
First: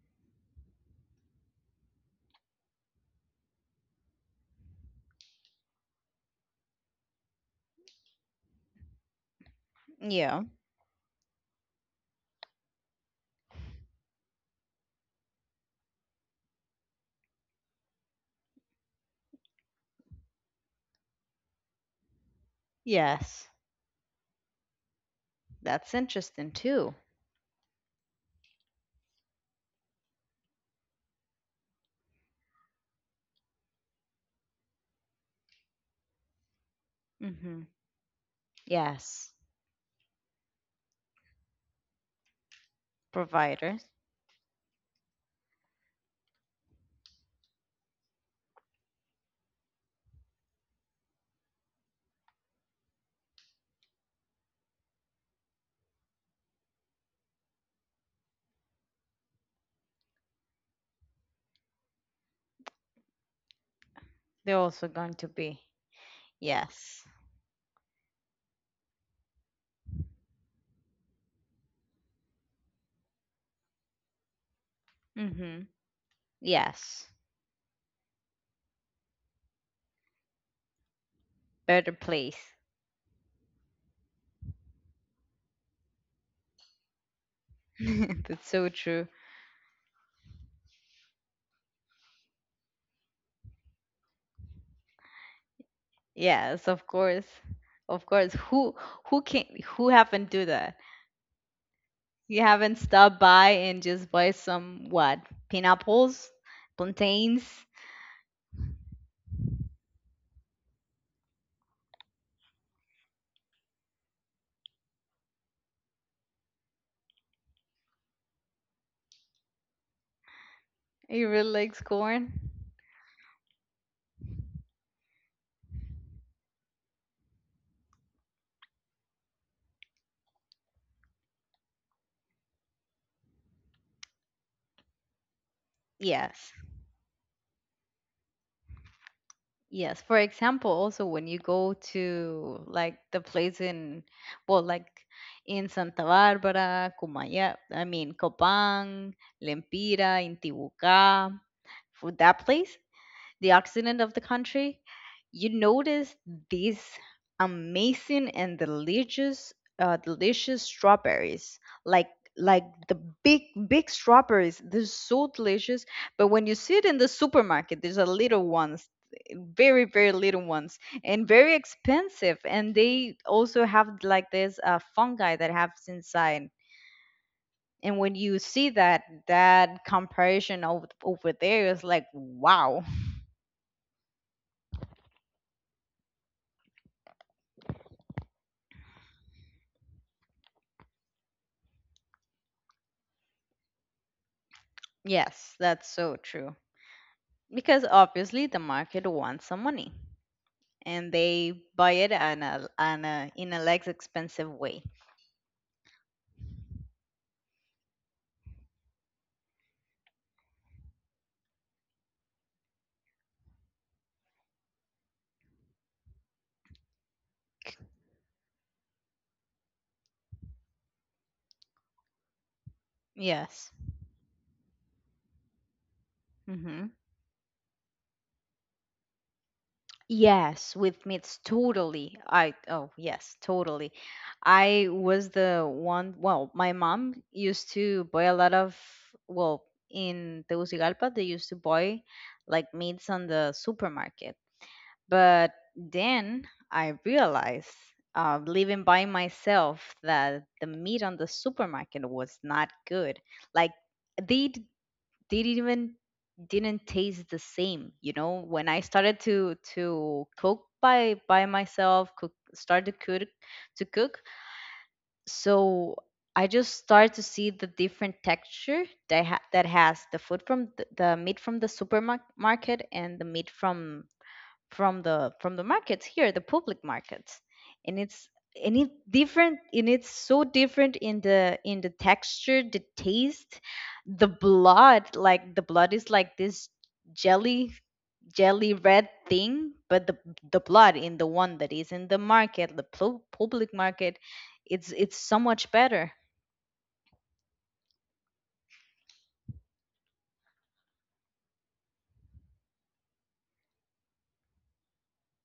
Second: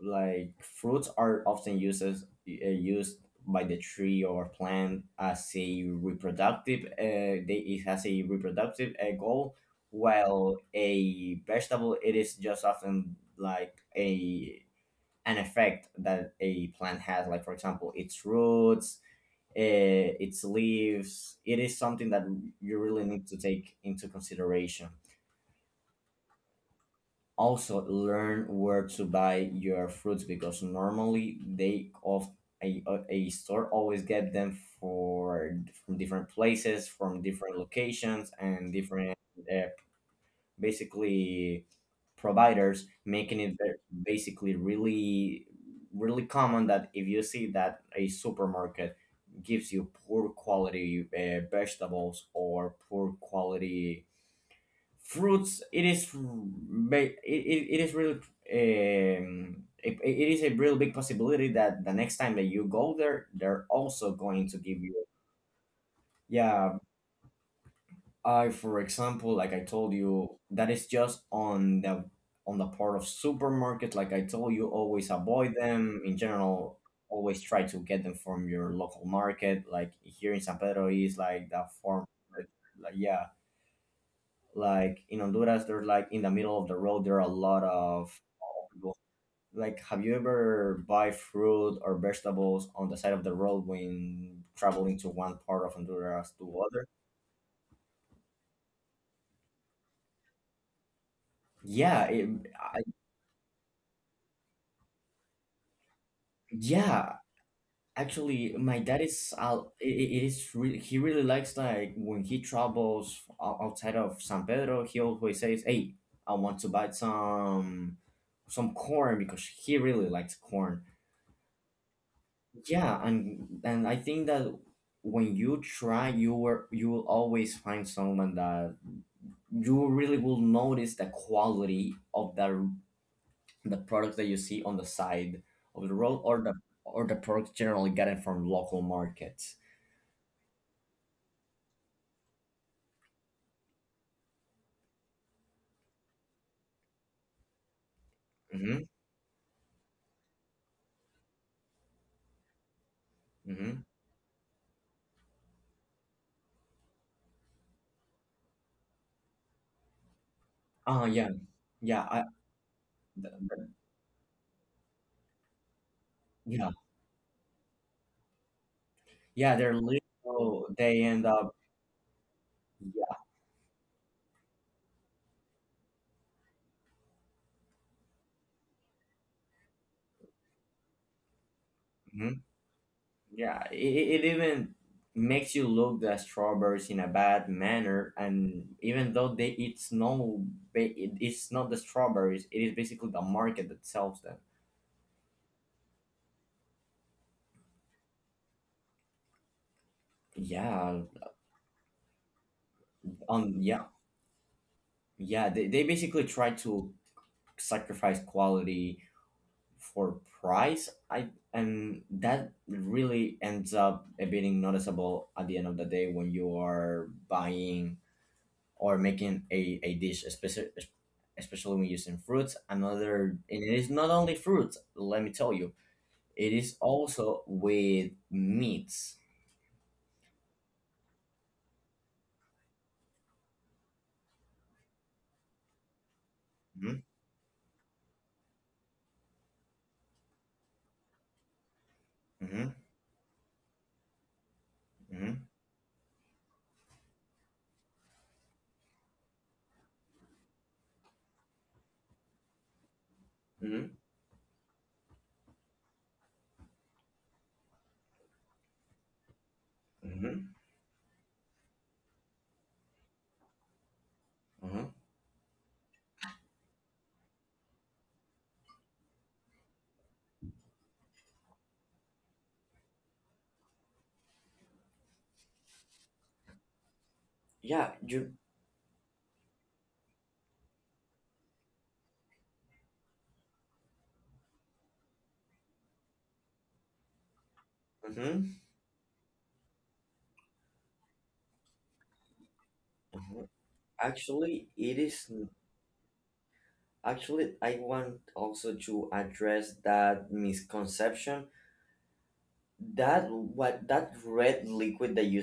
B: Like fruits are often used as, used by the tree or plant as a reproductive it has a reproductive goal,
A: Yeah.
B: while a vegetable, it is just often like a an effect that a plant has, like for example its roots, its leaves. It is something that you really need to
A: Yes.
B: take into consideration.
A: That's interesting too.
B: Also learn where to buy your fruits, because normally they of a store always get them for from different places, from different
A: Mhm.
B: locations and different
A: Yes.
B: uh, basically providers, making it
A: Providers.
B: basically really really common that if you see that a supermarket gives you poor quality vegetables or poor quality fruits, it is it is really it, it is a real big possibility that the next time that you go there they're also going
A: They're
B: to give
A: also
B: you.
A: going to be.
B: Yeah,
A: Yes.
B: I, for example, like I told you, that is just on the part of supermarkets. Like I told you, always avoid
A: Mm-hmm.
B: them in general.
A: Yes.
B: Always try to get them from your local market. Like here in San Pedro is like the
A: Better
B: form, like
A: place.
B: yeah. Like in Honduras, there's like in the middle of the road, there are a lot of
A: That's so
B: people.
A: true.
B: Like, have you ever buy fruit or vegetables on the side of the road when traveling to one part of Honduras to
A: Yes, of
B: other?
A: course. Of course. Who haven't do that?
B: Yeah, it,
A: You haven't
B: I,
A: stopped by and just buy some what? Pineapples?
B: yeah.
A: Plantains?
B: Actually, my dad is out. It is really, he really likes like when he travels outside of San Pedro. He always says, "Hey, I want to buy some corn because he really likes corn."
A: You really likes corn?
B: Yeah, and I think that when you try, you will always find someone that you really will notice the quality of the products that you see on the side of the road, or
A: Yes.
B: the products generally gotten from local markets.
A: Yes. For example, also when you go to like the place in, well, like in Santa Bárbara, Cumaya, I mean,
B: Mm-hmm.
A: Copán, Lempira, Intibucá, for that place, the
B: Mm-hmm.
A: occident of the country, you notice these amazing and delicious
B: Oh yeah,
A: strawberries,
B: yeah,
A: like, the
B: the,
A: big
B: the-
A: big strawberries. They're so delicious. But when you
B: yeah,
A: see it in the supermarket, there's a little ones,
B: yeah. They're
A: very, very little
B: little.
A: ones,
B: They end
A: and
B: up.
A: very expensive. And they
B: Yeah.
A: also have like this fungi that happens inside. And when you see that comparison over there, it's like,
B: Mm-hmm.
A: wow.
B: Yeah, it even makes you look the strawberries in a bad manner, and even though they it's no, ba- it- it's not the strawberries. It is basically the market that sells them.
A: Yes, that's so true. Because obviously the market wants some money,
B: Yeah,
A: and they buy it in a
B: yeah,
A: less expensive way.
B: yeah. They basically try to sacrifice quality for price. I and that really ends up being noticeable at the end of the day when you are buying or making a dish, especially when using fruits. Another, and
A: Yes.
B: it is not only fruits. Let me tell you, it is
A: Hmm.
B: also with meats.
A: Yes, with me it's totally. I Oh yes, totally. I was the one. Well, my
B: hmm
A: mom used to buy a lot of. Well, in Tegucigalpa, they used to buy like
B: hmm
A: meats on the supermarket.
B: hmm
A: But then I realized, living by myself, that the meat on the supermarket was not good. Like,
B: hmm
A: they d- they didn't even didn't taste the same. You know, when I started to
B: hmm
A: cook by myself, cook start to cook,
B: hmm
A: so I just start to see the different texture that that has the food from the meat from the supermarket, and the meat from the markets here, the public markets,
B: Yeah,
A: and it's
B: you.
A: and it different, and it's so different in the texture, the taste, the blood. Like, the blood is like this jelly
B: hmm
A: jelly red thing, but the blood in the one that is in the market, the
B: hmm
A: public market,
B: Actually
A: it's
B: it
A: it's
B: is,
A: so much better.
B: actually I want also to address that misconception, that what, that red liquid that you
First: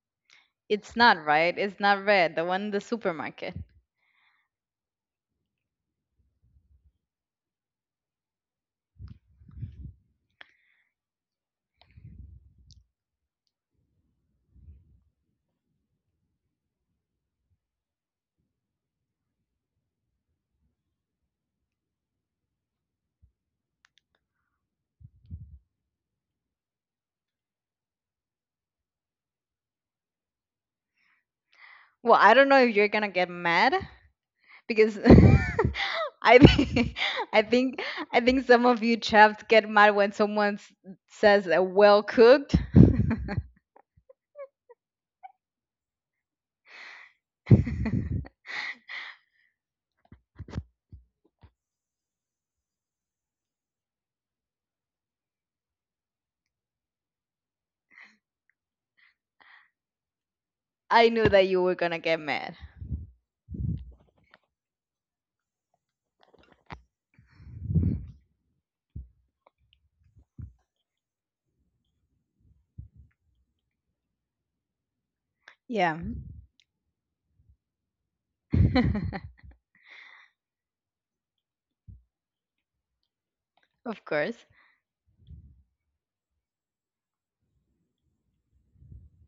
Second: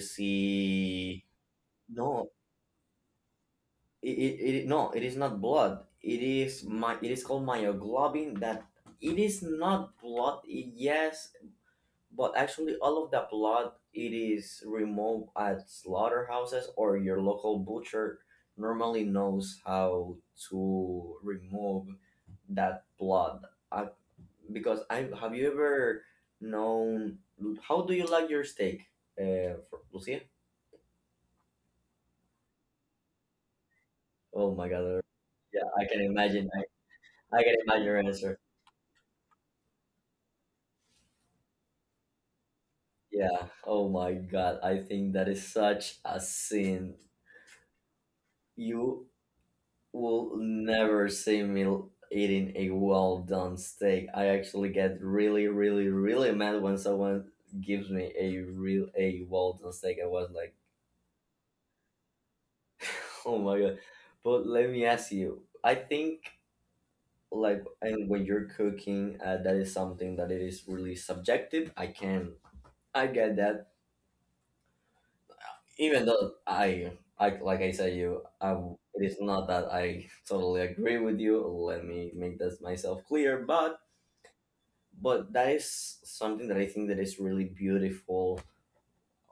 A: It's not
B: see,
A: right. It's not
B: no,
A: red. The one in the supermarket.
B: it is not blood. It is called myoglobin. That it is not blood, yes. But actually all of that blood, it is removed at slaughterhouses, or your local butcher normally knows how to remove that blood. I, because I have you ever known how do you like your steak, uh, for Lucia?
A: Well, I don't know if you're gonna get mad,
B: oh my
A: because
B: god Yeah, I can
A: I
B: imagine.
A: think
B: I
A: I
B: can
A: think
B: imagine your
A: I
B: answer.
A: think some of you chaps get mad when someone says well cooked.
B: Yeah. Oh my God. I think that is such a sin. You will never see me eating a well done steak. I actually get really, really, really mad when someone gives me a well done steak. I was like,
A: I knew that you were gonna get mad.
B: oh my God. But let me ask you. I think, like, and when you're cooking, that is something that it is really subjective. I can, I get that.
A: Yeah.
B: Even though I said you, it is not that I totally agree with you. Let me make this myself clear. But
A: Of course.
B: that is something that I think that is really beautiful,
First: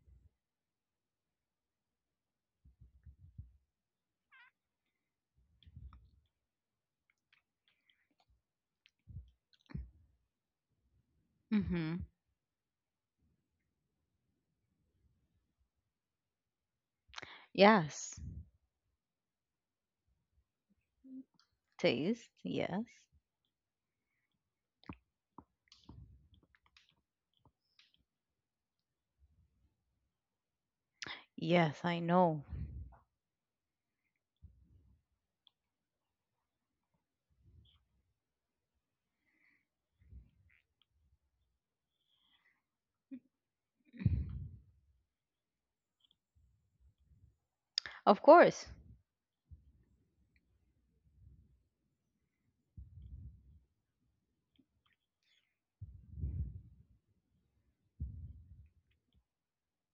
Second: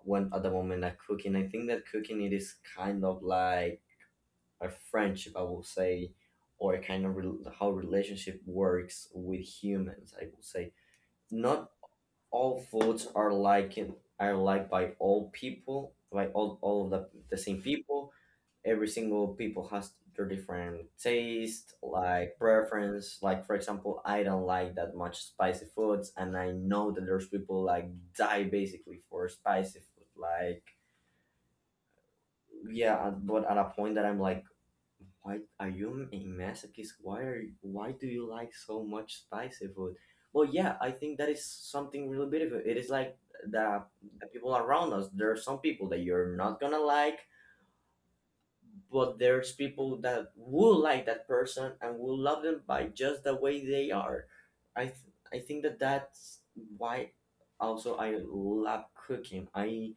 B: when at the moment of cooking. I think that cooking, it is kind of like a friendship, I will say, or a kind of rel how relationship works with humans. I will say not
A: Mm-hmm.
B: all foods are like, are liked by all people, by all of the same people.
A: Yes,
B: Every single people has their different taste,
A: taste.
B: like
A: Yes,
B: preference. Like for example, I don't like that much spicy foods, and I know that there's people like die basically for spicy food. Like
A: yes, I know.
B: yeah, but at a point that I'm like, why are you a masochist, why do you like so much spicy food? Well yeah, I think that is something really beautiful. It is like the, the people around us, there are some people that you're not gonna like,
A: Of course.
B: but there's people that will like that person and will love them by just the way they are. i th- I think that that's why also I love cooking.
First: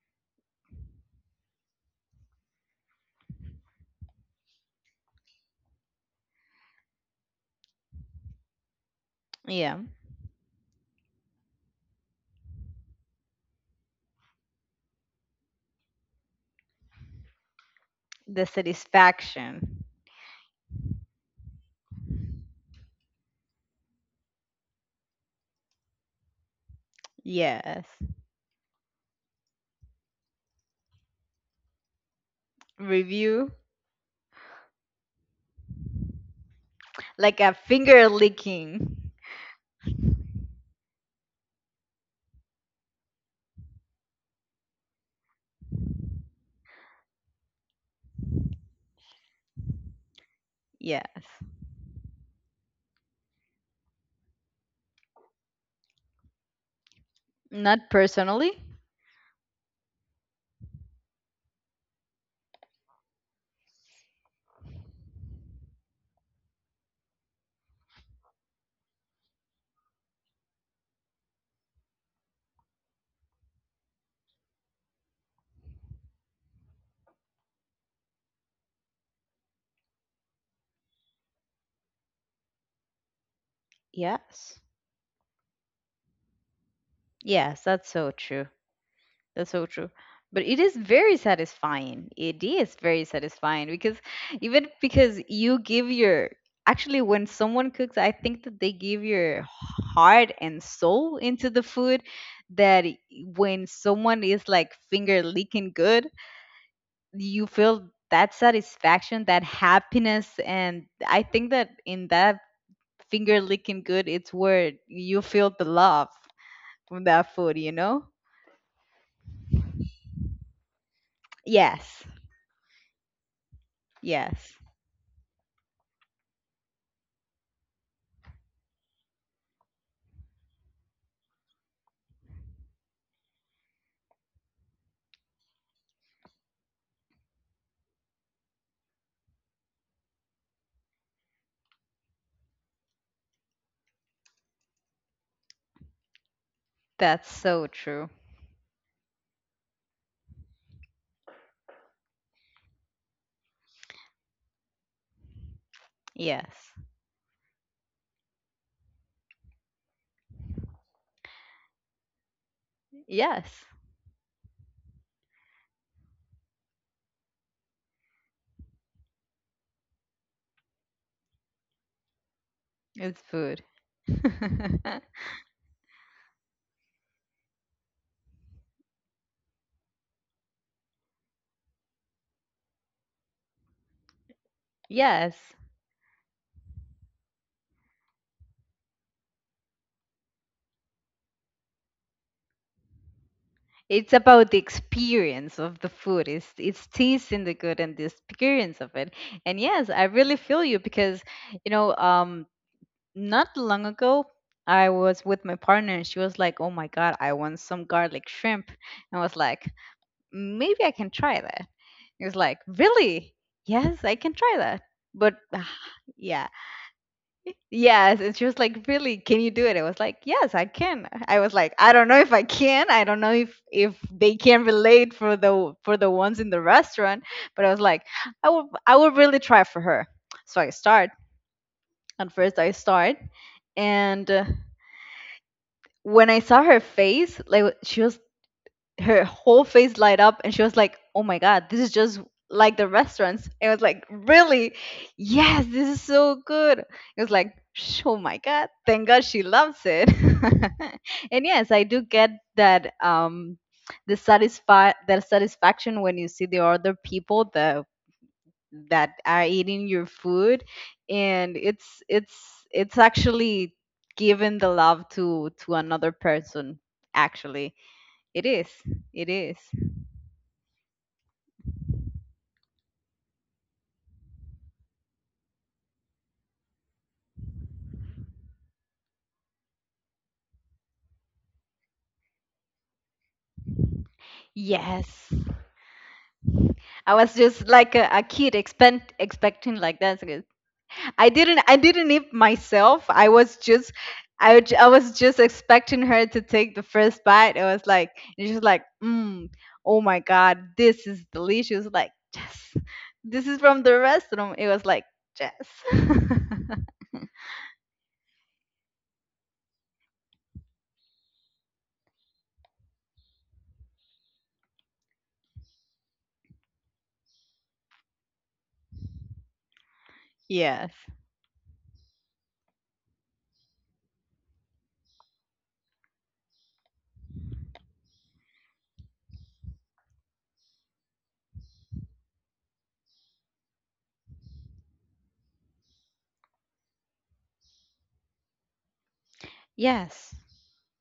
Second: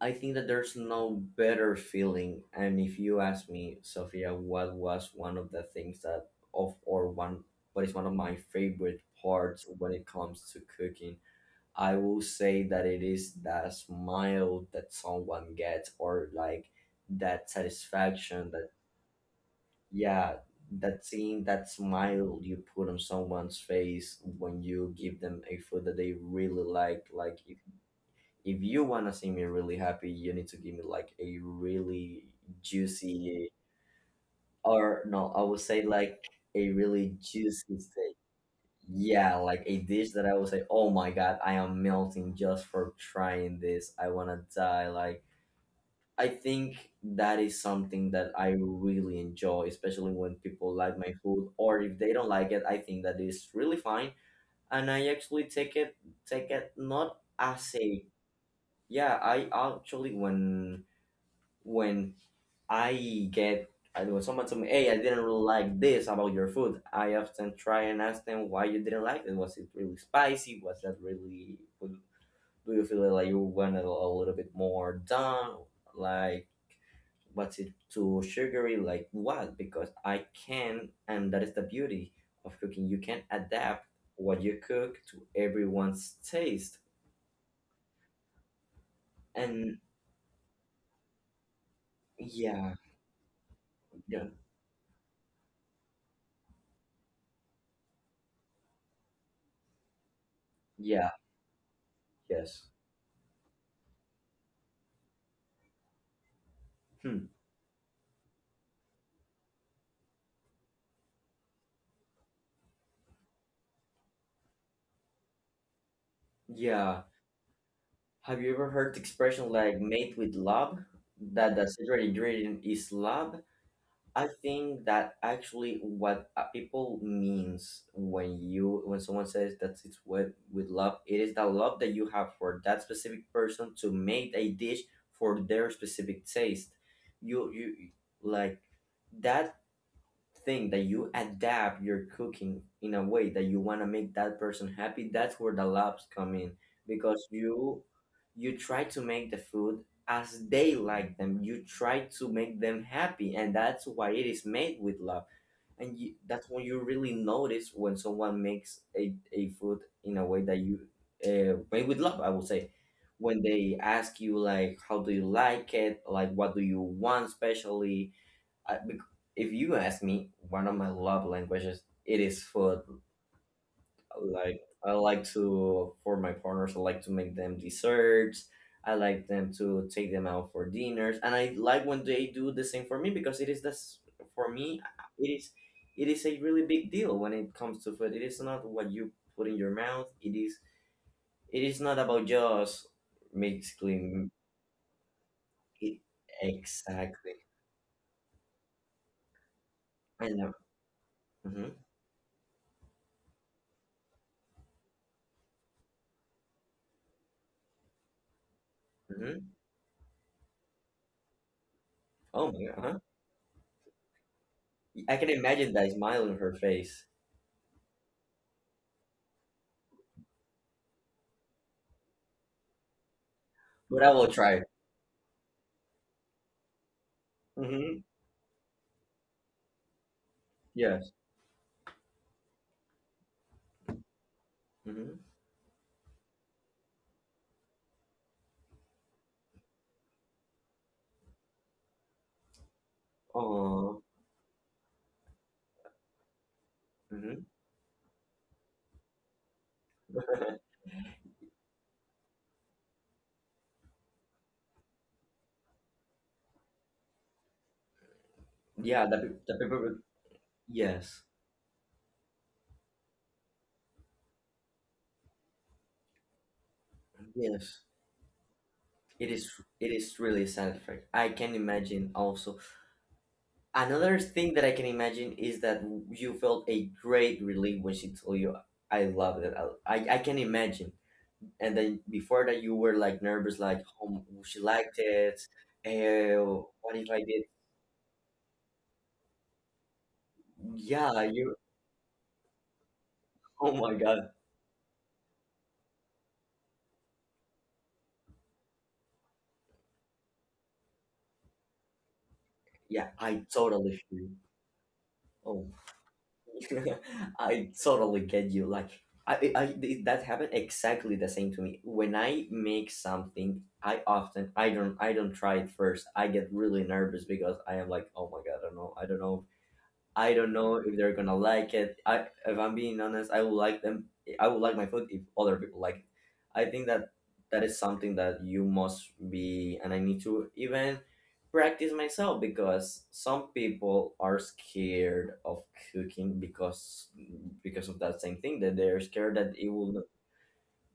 B: I think that there's no better feeling. And if you ask me, Sophia, what was one of the things that of or one what is one of my favorite parts
A: Yeah,
B: when it comes to cooking, I will say that it is that smile that someone gets, or like that
A: the
B: satisfaction.
A: satisfaction.
B: Yeah, that scene, that smile you put on someone's face when you give them a food that they really like. Like
A: Yes,
B: if you wanna see me really happy, you need to give me like a really juicy,
A: review,
B: or no, I would say like a really
A: like a
B: juicy
A: finger
B: steak.
A: licking.
B: Yeah, like a dish that I would say, oh my god, I am melting just for trying this. I wanna die. Like I think that is something that I really enjoy, especially when people like my
A: Yes,
B: food, or if they don't like it, I think that is really fine. And I actually take it, not as
A: not
B: a,
A: personally.
B: yeah. I actually when when I get, I when someone told me, hey, I didn't really like this about your food, I often try and ask them, why you didn't like it? Was it really spicy? Was that really? Do you feel like you wanted a little bit more done? Like but it too sugary like what because I can, and that is the beauty of cooking. You can adapt what
A: Yes,
B: you cook to everyone's taste.
A: yes, that's so true. That's so
B: And
A: true. But it is very satisfying. It is
B: yeah,
A: very satisfying, because
B: yeah,
A: even because you give your, actually, when someone cooks, I think that they give your heart and
B: yeah,
A: soul into the food,
B: yes.
A: that i- when someone is like finger licking good,
B: Hmm.
A: you feel that satisfaction, that happiness. And I think that in that finger licking good, it's where you feel the love
B: Yeah,
A: from that food, you know?
B: have you ever heard the expression like made with love, that the secret
A: Yes.
B: ingredient is love? I
A: Yes.
B: think that actually what people means when you when someone says that it's with love, it is the love that you have for that specific person to make a dish for their specific taste. You like that thing that you adapt your cooking in a way that you want to make that person happy, that's where the loves come in.
A: That's
B: Because
A: so
B: you
A: true.
B: you try to make the food as they like them, you try to make them happy, and that's why it is made with love. And you, that's when
A: Yes.
B: you really notice when someone makes a food in a way that you made with love, I would say. When
A: Yes.
B: they ask you like, how do you like it, like what do you want, especially I, bec- if you ask me, one of my love languages, it is food.
A: It's food.
B: Like I like to, for my partners, I like to make them desserts. I like them to take them out for dinners, and I like when they do the same for me because it is this for me. It is,
A: Yes.
B: it is a really big deal when it comes to food. It is not what you put in your mouth. It is, it is not about just
A: It's
B: basically
A: about the experience of the
B: it,
A: food. It's
B: exactly.
A: tasting the good and the experience of it. And yes, I
B: I
A: really
B: know.
A: feel you because, you
B: Mm-hmm.
A: know, not long ago I was with my partner and she was like, "Oh my God, I want some garlic shrimp." And I was
B: Mm-hmm.
A: like, "Maybe I can try that." He was like,
B: Oh my god. Huh?
A: "Really?" Yes, I can try that.
B: I
A: But
B: can
A: ah,
B: imagine that smile on
A: yeah.
B: her face.
A: Yes, and she was like, "Really? Can you do it?" I was like, "Yes, I can." I was like, "I don't know if I can. I don't know if
B: But I will
A: they can
B: try.
A: relate for the ones in the restaurant." But I was like,
B: Mm-hmm.
A: "I will really try for her." So I start.
B: Yes.
A: At first, I start, and
B: Mm-hmm.
A: when I saw her face, like, she was her whole face light up, and she was like, oh my god, this is just like the restaurants. And I was like,
B: Aww.
A: really? Yes, this is so good. It was
B: Mm-hmm.
A: like, "Sh- oh my god, thank god she loves it." And yes, I do get that, the that satisfaction when you see the other people, the that
B: Yeah, the,
A: are
B: the
A: eating
B: paper.
A: your food,
B: Yes.
A: and it's actually giving the love to another person, actually.
B: Yes.
A: it is it
B: It
A: is
B: is. It is really satisfying. I can imagine. Also, another thing that I can imagine is that you felt a great relief when she told you, "I love it." I can imagine. And then before that, you were like nervous, like, "Oh, she liked
A: Yes.
B: it." Eh, what
A: I
B: if I
A: was
B: did?
A: just like a kid expecting like that. So,
B: Yeah,
A: I
B: you.
A: didn't I didn't eat myself. I was
B: Oh
A: just
B: my god.
A: I was just expecting her to take the first bite. It was like, and she's like, mm, oh my god, this is delicious. Like, yes,
B: Yeah,
A: this
B: I
A: is from the
B: totally feel.
A: restaurant. It was like, yes.
B: Oh, I totally get you. Like, that happened exactly the same to me. When I make something, I often, I don't try it first. I get really nervous because I am like, oh my god, I don't know, I don't know
A: Yes.
B: if they're gonna like it. I, if I'm being honest, I would like them. I would like my food if other people like it. I think that that is something that you must be, and I need to even practice myself because some people are scared of cooking because of that same thing, that they're scared that it will not-
A: Yes.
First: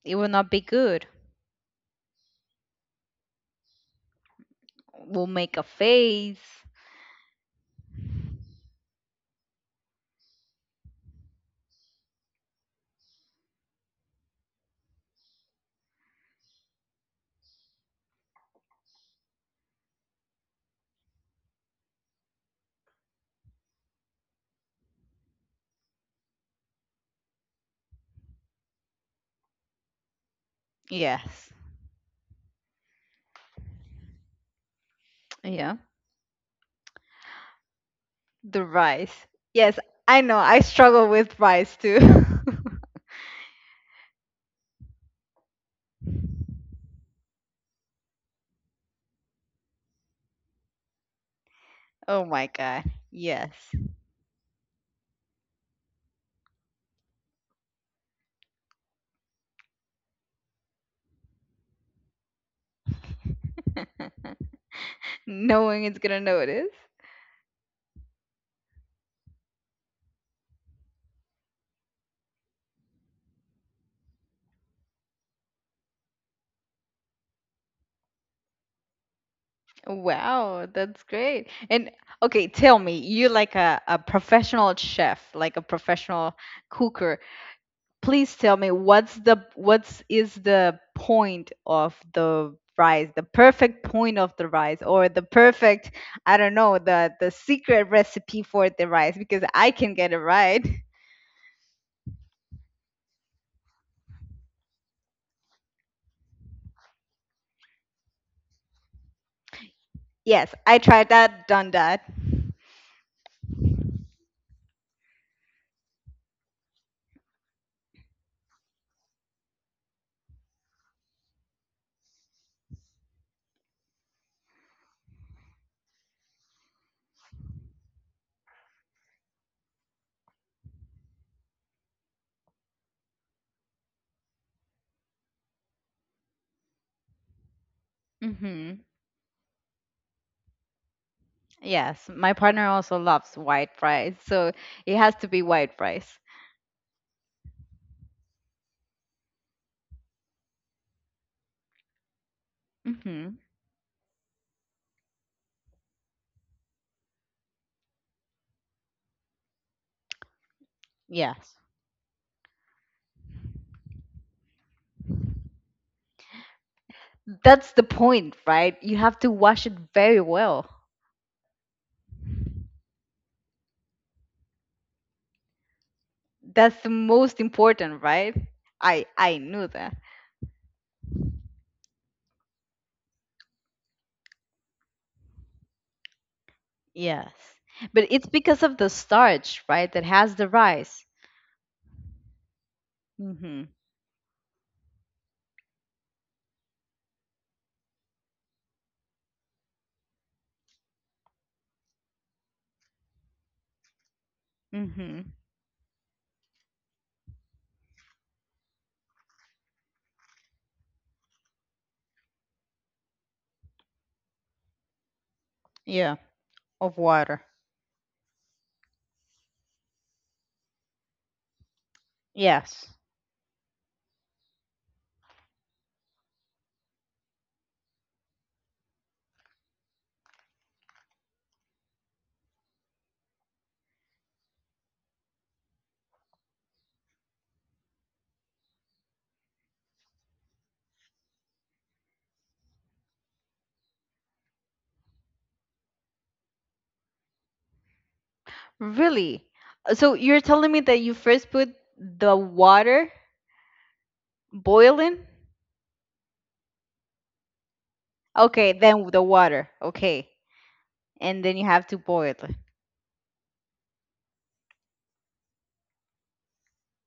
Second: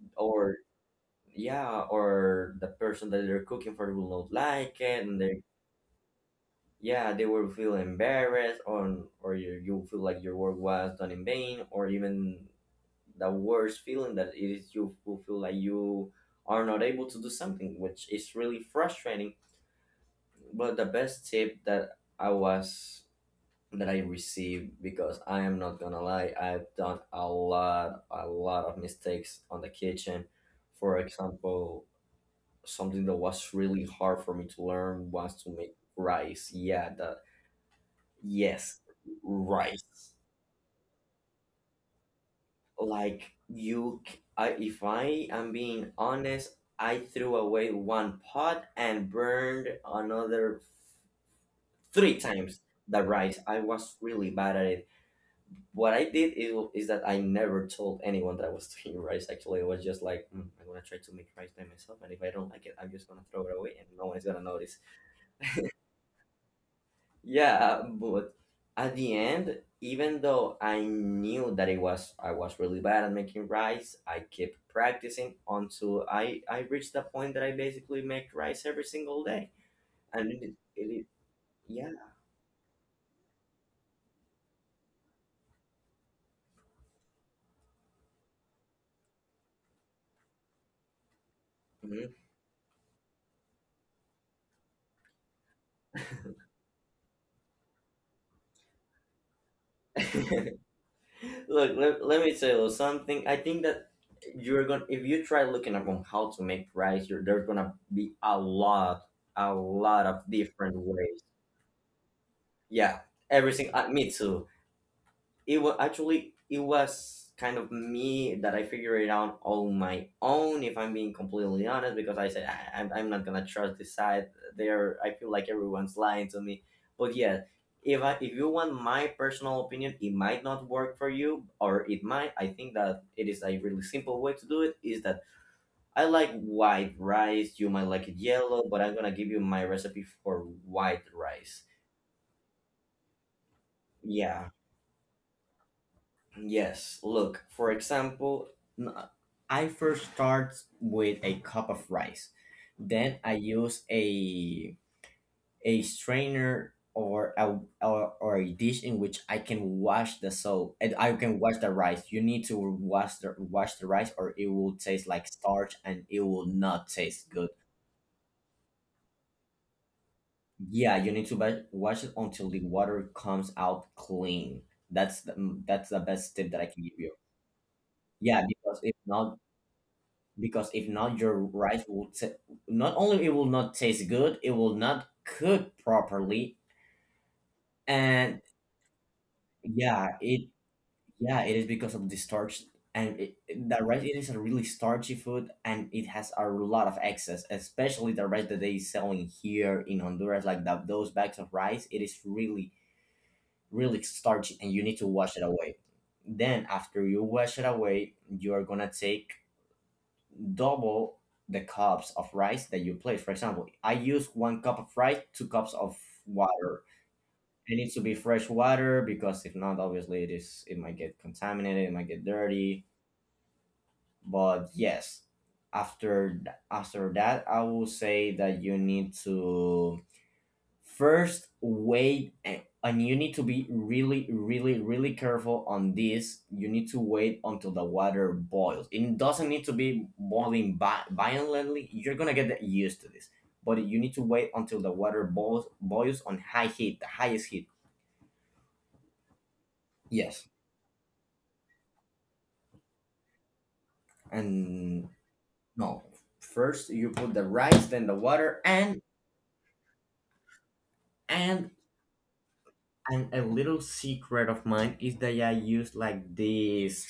A: It will not
B: or
A: be good.
B: yeah, or the person that they're cooking for will not like it. And
A: We'll make a face.
B: yeah, they will feel embarrassed on, or you feel like your work was done in vain, or even the worst feeling, that it is you who feel like you are not able to do something, which is really frustrating. But the best tip that I was that I received, because I am not gonna lie, I've done a lot of mistakes on the kitchen. For
A: Yes.
B: example, something that was really hard for me to learn was to make
A: Yeah.
B: rice, yeah, the.
A: The
B: Yes,
A: rice. Yes,
B: right.
A: I know. I struggle with rice too.
B: Like you, I, if I am being honest, I threw away one pot and burned another three
A: Oh my
B: times
A: God.
B: the rice.
A: Yes.
B: I was really bad at it. What I did is that I never told anyone that I was doing rice. Actually, it was just like, "Mm, I'm gonna try to make rice by myself, and if I don't like it, I'm just gonna throw it away, and no one's gonna notice."
A: No one is gonna notice.
B: Yeah, but at the end, even though I knew that it was I was really bad at making rice, I kept practicing until I reached the point that I basically make rice every single day. And it, is-
A: Wow,
B: it
A: that's
B: is,
A: great.
B: yeah.
A: And okay, tell me, you're like a professional chef, like a professional cooker. Please tell me what's the what's is the point of
B: Mhm.
A: the rice, the perfect point of the rice, or the perfect, I don't know, the secret recipe for the rice, because I can get it right.
B: Look, let me tell you something. I think that you're gonna, if you try looking up on how to make rice, you're, there's gonna be a lot, a lot of
A: Yes,
B: different
A: I tried
B: ways.
A: that, done that.
B: Yeah, everything, me too. It was actually, it was kind of me that I figured it out on my own. If I'm being completely honest, because I said I, I'm not gonna trust this side. There, I feel like everyone's lying to me. But yeah, if you want my personal opinion, it might not work for you, or it might. I think that it is a really simple way to do it. Is that I like white rice. You might like it yellow, but
A: Mm-hmm.
B: I'm gonna give you my recipe for white rice.
A: Yes, my partner also loves white fries,
B: Yeah,
A: so it has to be white fries.
B: yes, look, for example, n- I first start with a cup of rice. Then
A: Mm-hmm.
B: I use a strainer or a, or, or a dish in which I can wash the soap and I can wash
A: Yes.
B: the rice. You need to wash the rice or it will taste like starch and it will not taste good.
A: That's the point, right? You have to wash it very well.
B: Yeah, you need to wash it until the water comes out clean. That's the, mm, that's the best tip that I
A: That's
B: can
A: the
B: give you.
A: most important, right?
B: Yeah,
A: I I knew that.
B: because if not your rice will t- not only it will not taste good, it will not cook properly.
A: Yes. But it's
B: And
A: because of the starch, right, that
B: yeah,
A: has
B: it,
A: the rice.
B: yeah, it is because of the starch. And it,
A: Mm-hmm.
B: the rice, it is a really starchy food and it has a lot of excess, especially the rice that they selling here in Honduras, like that, those bags of rice, it is really, really starchy and you need to
A: Mm-hmm.
B: wash it away. Then after you wash it away, you are gonna take double the cups of rice that you place. For example, I use 1 cup of rice, 2 cups of
A: Yeah,
B: water.
A: of water.
B: It needs to be fresh water because if not, obviously it is, it might get contaminated, it might get dirty.
A: Yes.
B: But yes, after after that, I will say that you need to first wait, and you need to be really, really, really careful on this. You need to wait until the water boils. It doesn't need to be boiling violently. You're gonna get used to this, but you need to wait until the water boils on high heat, the highest heat.
A: Really? So you're
B: Yes,
A: telling me that you first put the water
B: and
A: boiling?
B: no. First, you put the rice, then the water,
A: Okay, then the water. Okay. And then you
B: and
A: have to boil it.
B: and a little secret of mine is that I use like these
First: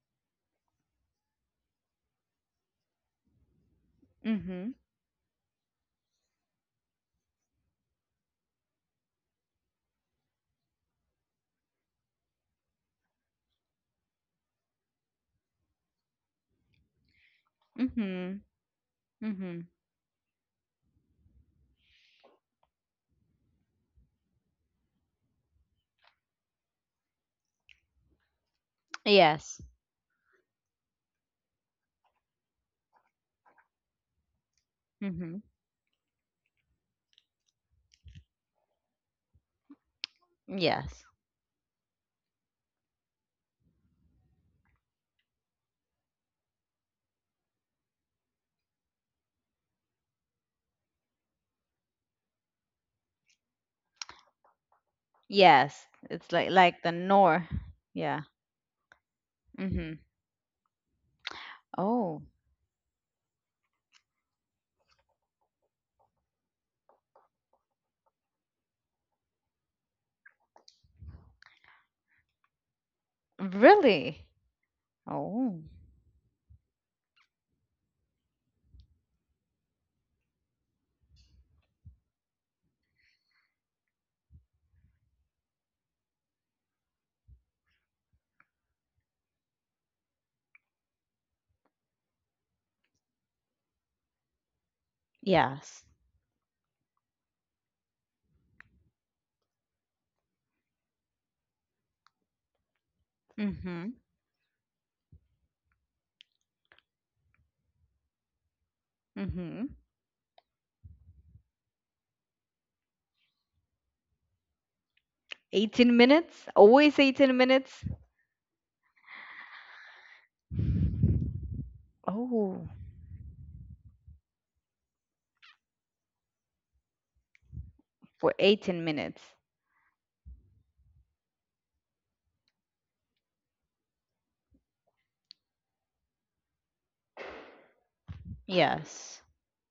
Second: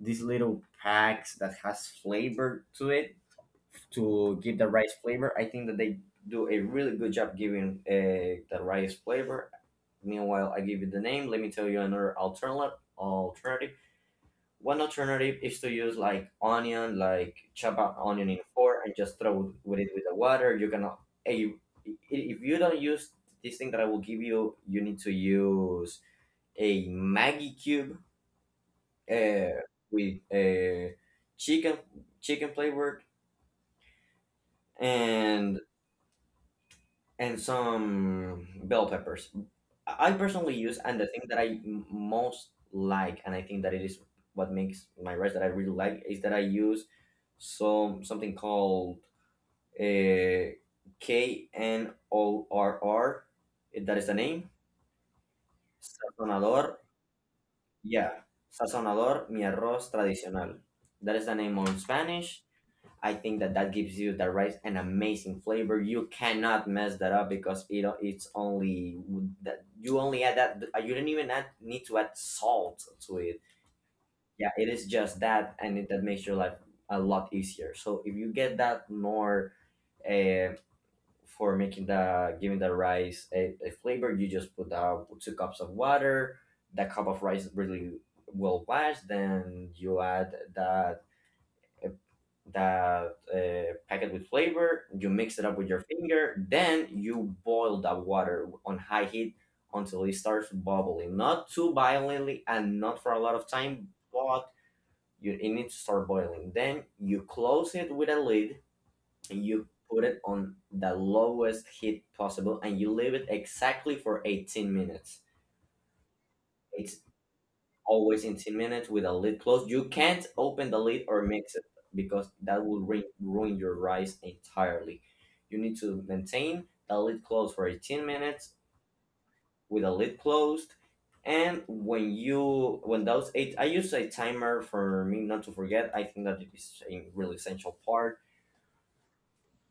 B: these little packs that has flavor to it to give the
A: Mhm.
B: rice flavor. I think that they do a really good job giving the rice flavor. Meanwhile, I give you the name. Let me tell you another alternative. Alternative. One alternative is to use like onion, like chop up onion in
A: Mhm.
B: four and just throw
A: Mhm.
B: with it with the water. You cannot. eh, you- If you don't use this thing that I will give you, you need to use a Maggie cube, uh,
A: Yes.
B: with chicken, chicken flavor,
A: Mhm.
B: and and some bell peppers. I personally use, and
A: Yes.
B: the thing that I most like, and I think that it is what makes my rice that I really like, is that I use some, something called, uh, KNORR. That is the name.
A: Yes. It's like
B: Sazonador.
A: like the nor.
B: Yeah,
A: Yeah.
B: sazonador, mi arroz
A: Mhm.
B: tradicional. That is the name on
A: Oh,
B: Spanish. I think that that gives you the rice an amazing flavor. You cannot mess that up because it, it's only that, you only add that, you don't even add, need to add salt to it.
A: really?
B: Yeah, it is just that,
A: Oh.
B: and it, that makes your life a lot easier. So if you get that more, eh, for making the giving the rice a flavor, you just put out 2 cups of water, the cup of rice is really well washed, then you add that, uh, that packet with flavor, you mix it up with your
A: Yes.
B: finger, then you boil that water on high heat until it starts bubbling, not too violently and not for a lot of time,
A: Mhm.
B: but you, it needs to start boiling. Then you close it with a lid and you
A: Mhm.
B: put it on the lowest heat possible and you leave it exactly for 18 minutes.
A: 18 minutes?
B: It's
A: Always 18 minutes?
B: always 18 minutes with a lid closed. You can't open the lid or mix it because that
A: Oh,
B: will ruin, ruin your rice entirely. You need to maintain the lid closed for 18
A: for
B: minutes
A: 18 minutes.
B: with a lid closed. And when you, when those eight, I use a timer for me not to forget. I think that is a really essential part.
A: Yes.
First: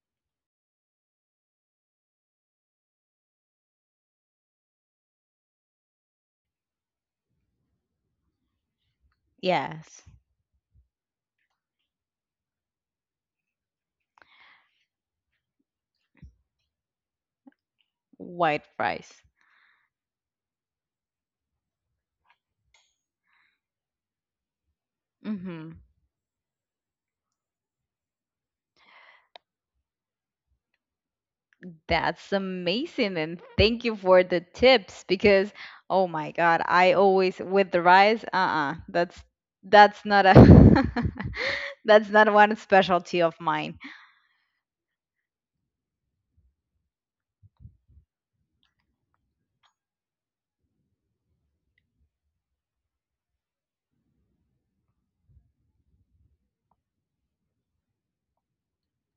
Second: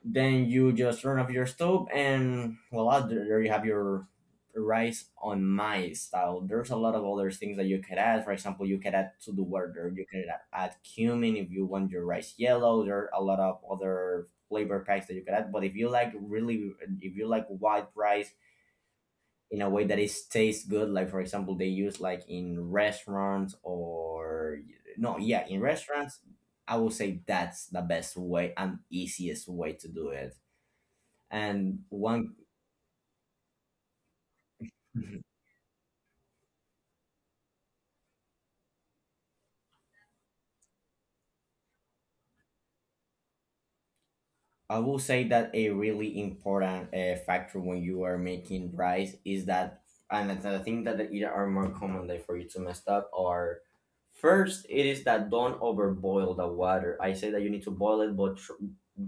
B: Then you just turn off your stove, and voila, there you have your rice on my style. There's a lot of other things that you could add. For example, you could add to the water.
A: Yes.
B: You could add cumin if you want your rice yellow. There are a lot of other flavor packs that you could add. But if you like white rice
A: White rice.
B: in a way that it tastes good, like for example, they use like in restaurants or no, yeah, in
A: Mhm.
B: restaurants, I would say that's the best way and easiest way to do it. And
A: That's
B: one,
A: amazing. And thank you for the tips, because oh my God, I always with the rice, uh-uh, that's not a that's not one specialty of mine.
B: I will say that a really important factor when you are making rice is that, and the thing that it are more commonly for you to mess up are, first, it is that don't overboil the water. I say that you need to boil it, but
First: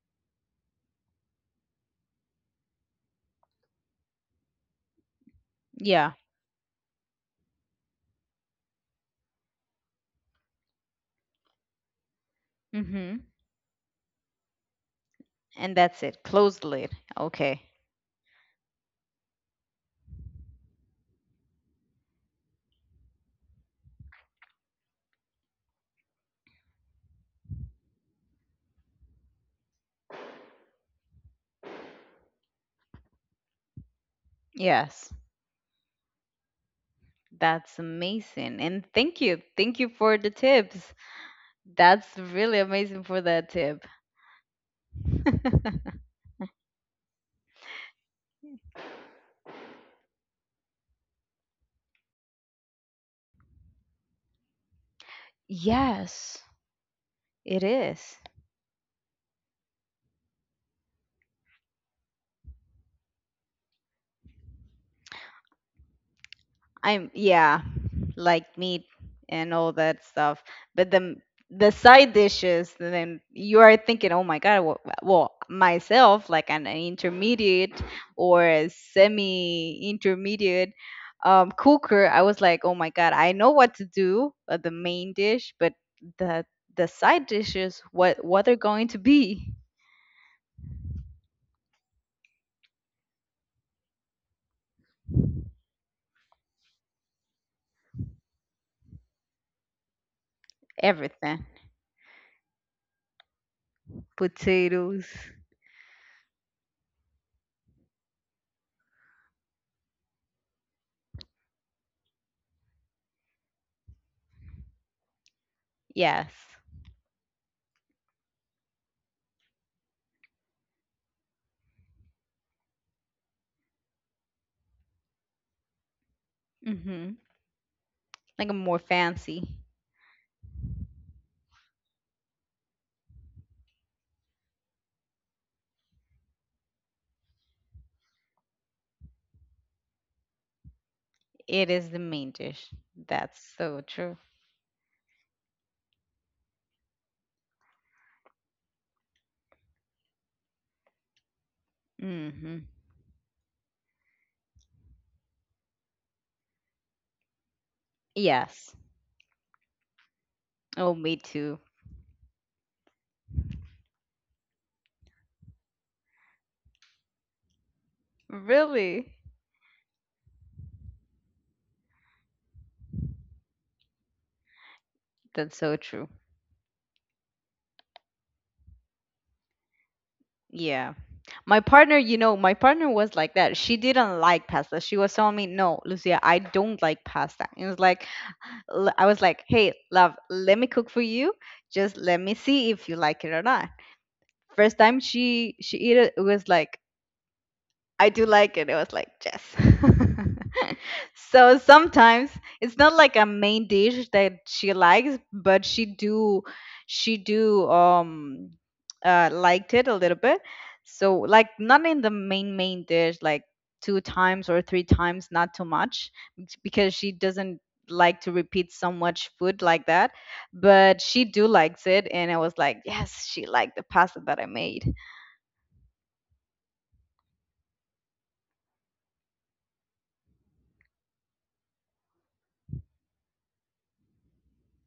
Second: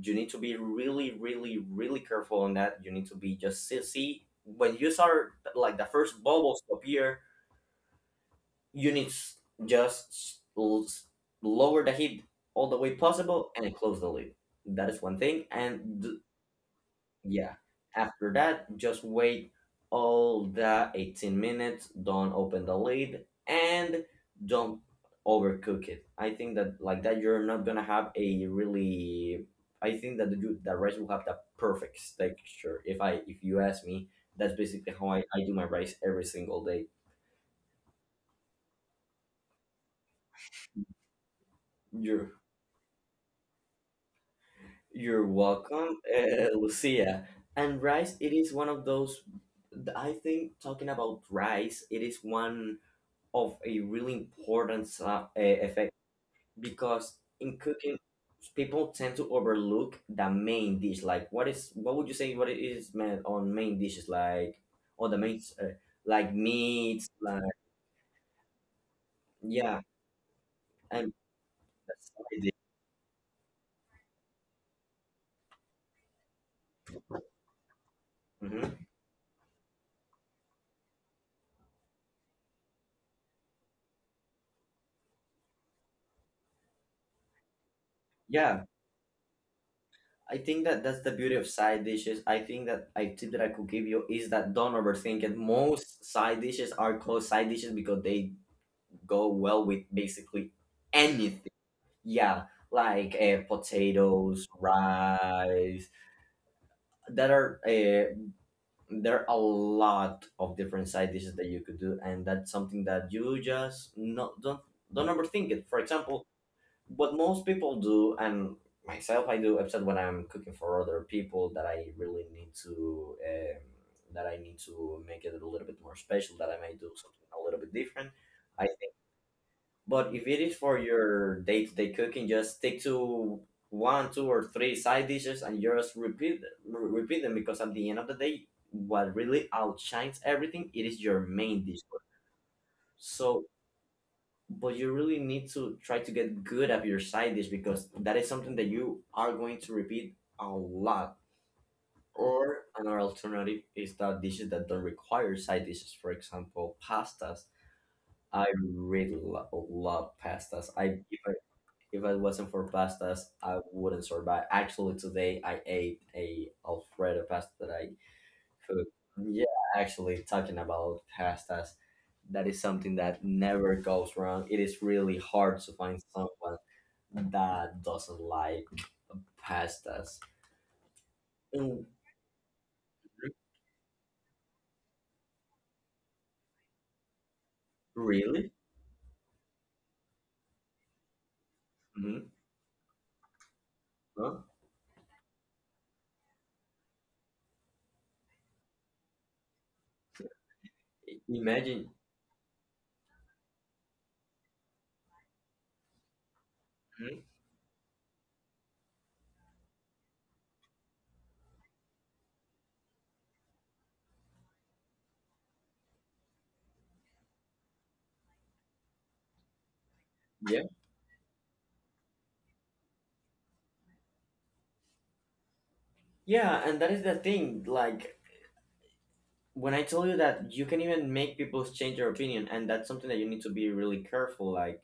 B: you need to be really, really, really careful on that. You need to be just see when you start like the
A: Yeah.
B: first bubbles to appear. You need s- just lower the heat all the way
A: Mm-hmm.
B: possible and close the lid. That is one thing.
A: And
B: And
A: that's it. Closed lid.
B: yeah,
A: Okay.
B: after that, just wait all the 18 minutes. Don't open the lid and don't overcook it. I think that like that, you're not gonna have a really. I think that the rice will have the perfect texture. If you ask me, that's basically how
A: Yes.
B: I do my rice every single day.
A: That's amazing. And thank you. Thank you for the tips. That's
B: You're
A: really amazing for that tip.
B: You're welcome, Lucia. And rice, it is one of those. I think talking about rice, it is one of a really important effect
A: Yes,
B: because in
A: it
B: cooking,
A: is.
B: people tend to overlook the main dish. Like, what would you say? What it is meant on main dishes, like or the main like meats,
A: I'm,
B: like
A: yeah, like meat and all
B: yeah,
A: that stuff. But
B: and
A: the
B: that's
A: side
B: what it
A: dishes, then you are thinking, oh my god, well, myself, like an intermediate
B: is.
A: or
B: Mhm.
A: a semi-intermediate cooker, I was like, oh my god, I know what to do, the main dish, but the the side dishes, what are
B: Yeah,
A: going to be?
B: I think that that's the beauty of side dishes. I think that a tip that I could give you is that don't overthink it. Most side dishes are called side dishes because they go well with basically anything.
A: Everything,
B: Yeah, like potatoes,
A: potatoes,
B: rice. That are There are a lot of different side dishes that you could do, and that's something that you just not don't overthink it. For example,
A: yes.
B: what most people do and myself I do except when I'm cooking for other people that I really need to that I need to make it a little bit more special that I may do
A: Hmm.
B: something a little bit different
A: Like a
B: I
A: more
B: think.
A: fancy.
B: But if it is for your day-to-day cooking just stick to one, two, or three side dishes and just repeat repeat them because at the end of the day what really outshines everything it is your main
A: It
B: dish.
A: is the main dish. That's
B: So
A: so true.
B: but you really need to try to get good at your side dish because that is something that you are going to repeat a lot. Or
A: Hmm.
B: another alternative is that dishes that don't require side dishes. For example, pastas. I
A: Yes.
B: really love pastas.
A: Oh, me
B: I
A: too.
B: if it wasn't for pastas, I wouldn't survive. Actually, today I ate a Alfredo pasta that I food.
A: Really?
B: Yeah, actually, talking about pastas, that is something that never goes wrong. It is really hard
A: That's
B: to
A: so
B: find
A: true.
B: someone that doesn't like pastas.
A: Yeah. My
B: Mm.
A: partner, you know, my partner was like that. She didn't like pasta. She was telling me, no, Lucia, I don't like pasta. And it was like,
B: Really?
A: I was like, hey, love, let me cook for you. Just let
B: Hmm.
A: me see if you like it or not.
B: Huh?
A: First time she ate it, it was like, I do like it. It was like, yes. So
B: Imagine.
A: sometimes it's not like a main dish that she likes, but she do she
B: Mhm.
A: do um uh liked it a little bit. So like not in the main dish, like two times or three times, not too much, it's because she doesn't like to repeat so much food like that.
B: Yeah.
A: But she do likes it, and I was like, yes, she liked the pasta that I made.
B: Yeah, and that is the thing. Like, when I told you that you can even make people change their opinion, and that's something that you need to be really careful. Like,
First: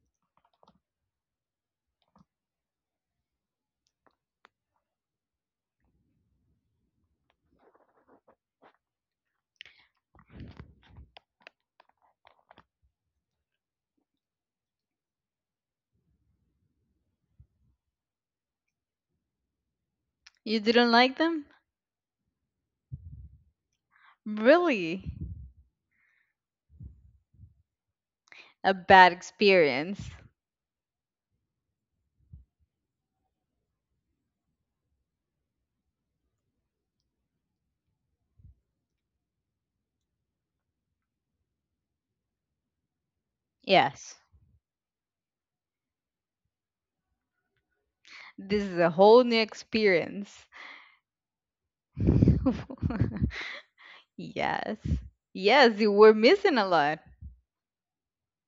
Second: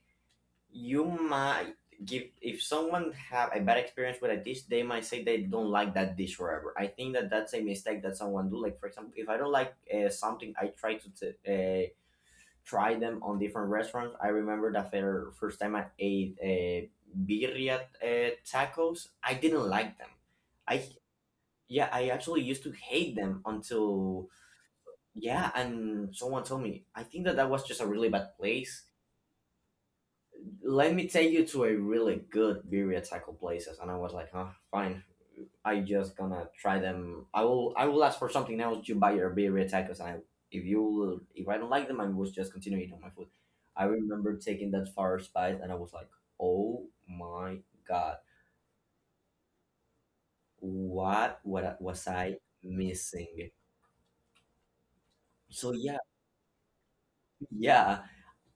B: you might give if someone have a bad experience with a dish they might say they don't like that dish forever. I think that that's a mistake that someone do. Like, for example, if I don't like something I try to try them on different restaurants. I remember that for first time I ate birria tacos I didn't like them.
A: You
B: I
A: didn't like them?
B: Yeah, I actually used to hate them until
A: Really?
B: yeah, and someone told me I think that that was just a really bad
A: A
B: place.
A: bad experience.
B: Let me take you to a really good birria taco places, and I was like huh, fine, I just gonna try them. I will ask for something else to buy your birria tacos, and I, if you will, if I don't like them I will just continue eating my food. I
A: Yes.
B: remember taking that first bite and I was like oh my god,
A: This is a whole new experience.
B: what was I missing.
A: Yes.
B: So
A: Yes,
B: yeah,
A: you were missing a lot.
B: yeah,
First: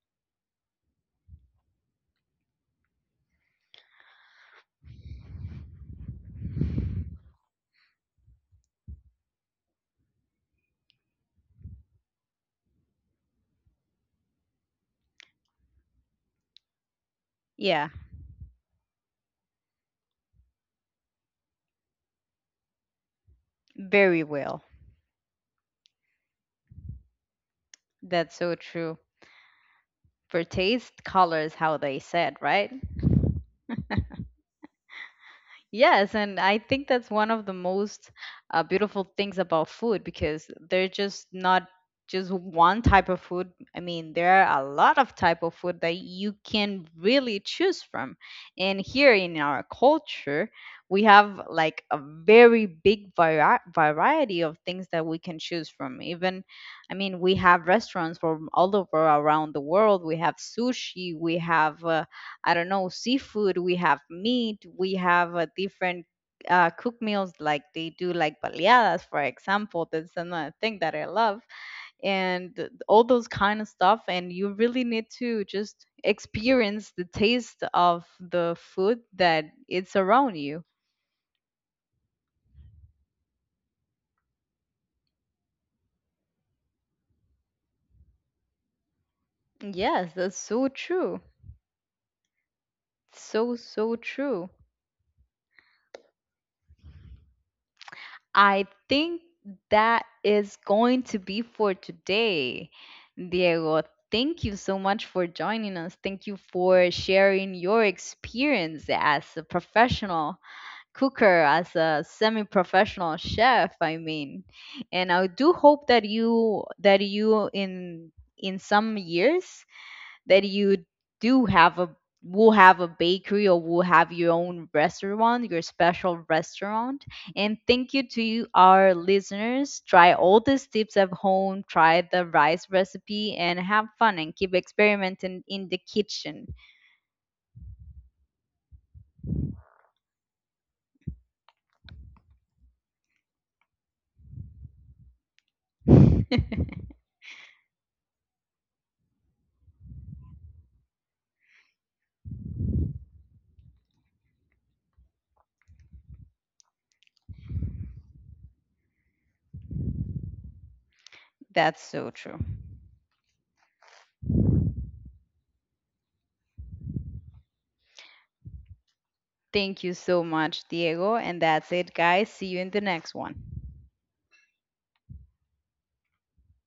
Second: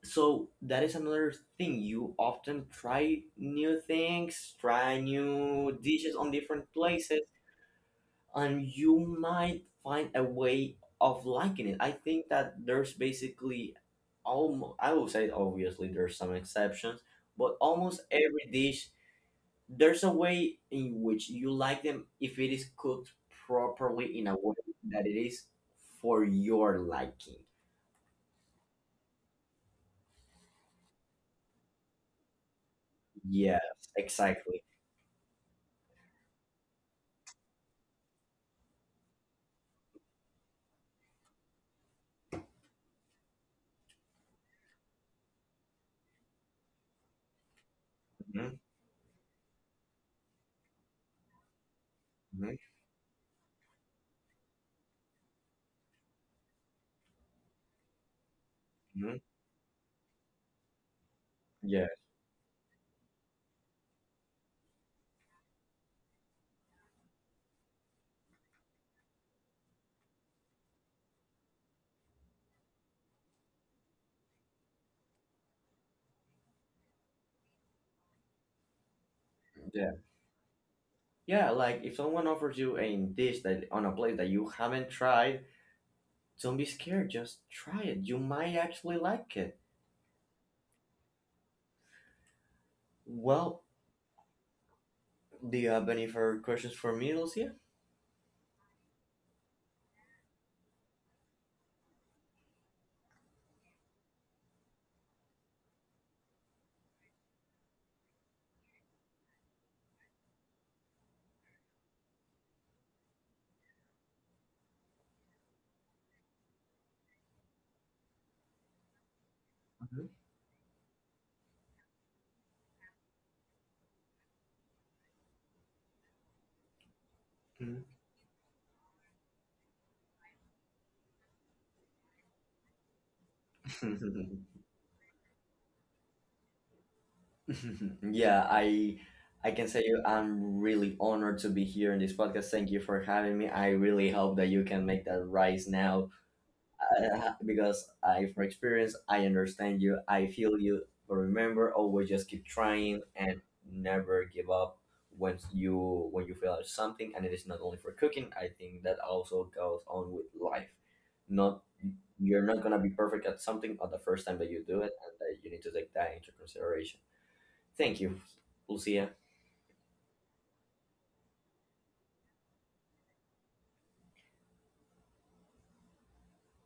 B: so that is another thing, you often try new things, try new dishes on different places and you might find a way of liking it. I think that there's basically almost, I would say obviously there's some exceptions, but
A: Yeah.
B: almost every dish there's a way in which you like them if it is cooked properly
A: Very
B: in a way
A: well.
B: that it is for your liking.
A: That's so true. For taste, colors, how they said, right?
B: Yes, exactly.
A: Yes, and I think that's one of the most beautiful things about food, because they're just not just one type of food. I mean, there are a lot of type of food that you can really choose from.
B: Mhm,
A: And here in our culture, we have like a
B: mhm,
A: very big variety of things that we can choose from. Even, I mean, we have restaurants from all over
B: mhm.
A: around the world. We have sushi, we have
B: Yeah,
A: I don't know, seafood, we have meat, we have different cook meals like they do, like baleadas, for example. That's another thing that I love, and all those kind of stuff. And you really need to just experience the taste of the food that
B: yeah,
A: it's around you.
B: yeah. Like if someone offers you a dish that on a plate that you haven't tried. Don't be scared, just try it. You might actually like it.
A: Yes, that's so true. So,
B: Well,
A: so true.
B: do you have any further questions for me, Lucia?
A: I think that is going to be for today, Diego. Thank you so much for joining us. Thank you for sharing your experience as a professional cooker, as a semi-professional chef, I mean. And I do hope that you in some years that you do have a will have a bakery, or will have your own restaurant, your special restaurant. And
B: Mhm.
A: thank you to you, our listeners. Try all these tips at home, try the rice recipe, and have fun and keep experimenting in the kitchen.
B: Yeah, I can say you I'm really honored to be here in this podcast. Thank you for having me. I really hope that you can make that rise now, because I from experience I understand you. I feel you. But remember, always just keep trying and never give up when you feel out something. And it is not only for cooking. I think that also goes on with life. Not
A: That's so true.
B: You're not gonna be perfect at something on the first time that you do it, and that you need to take that into consideration. Thank you, Lucia.
A: Thank you so much, Diego. And that's it, guys. See you in the next one.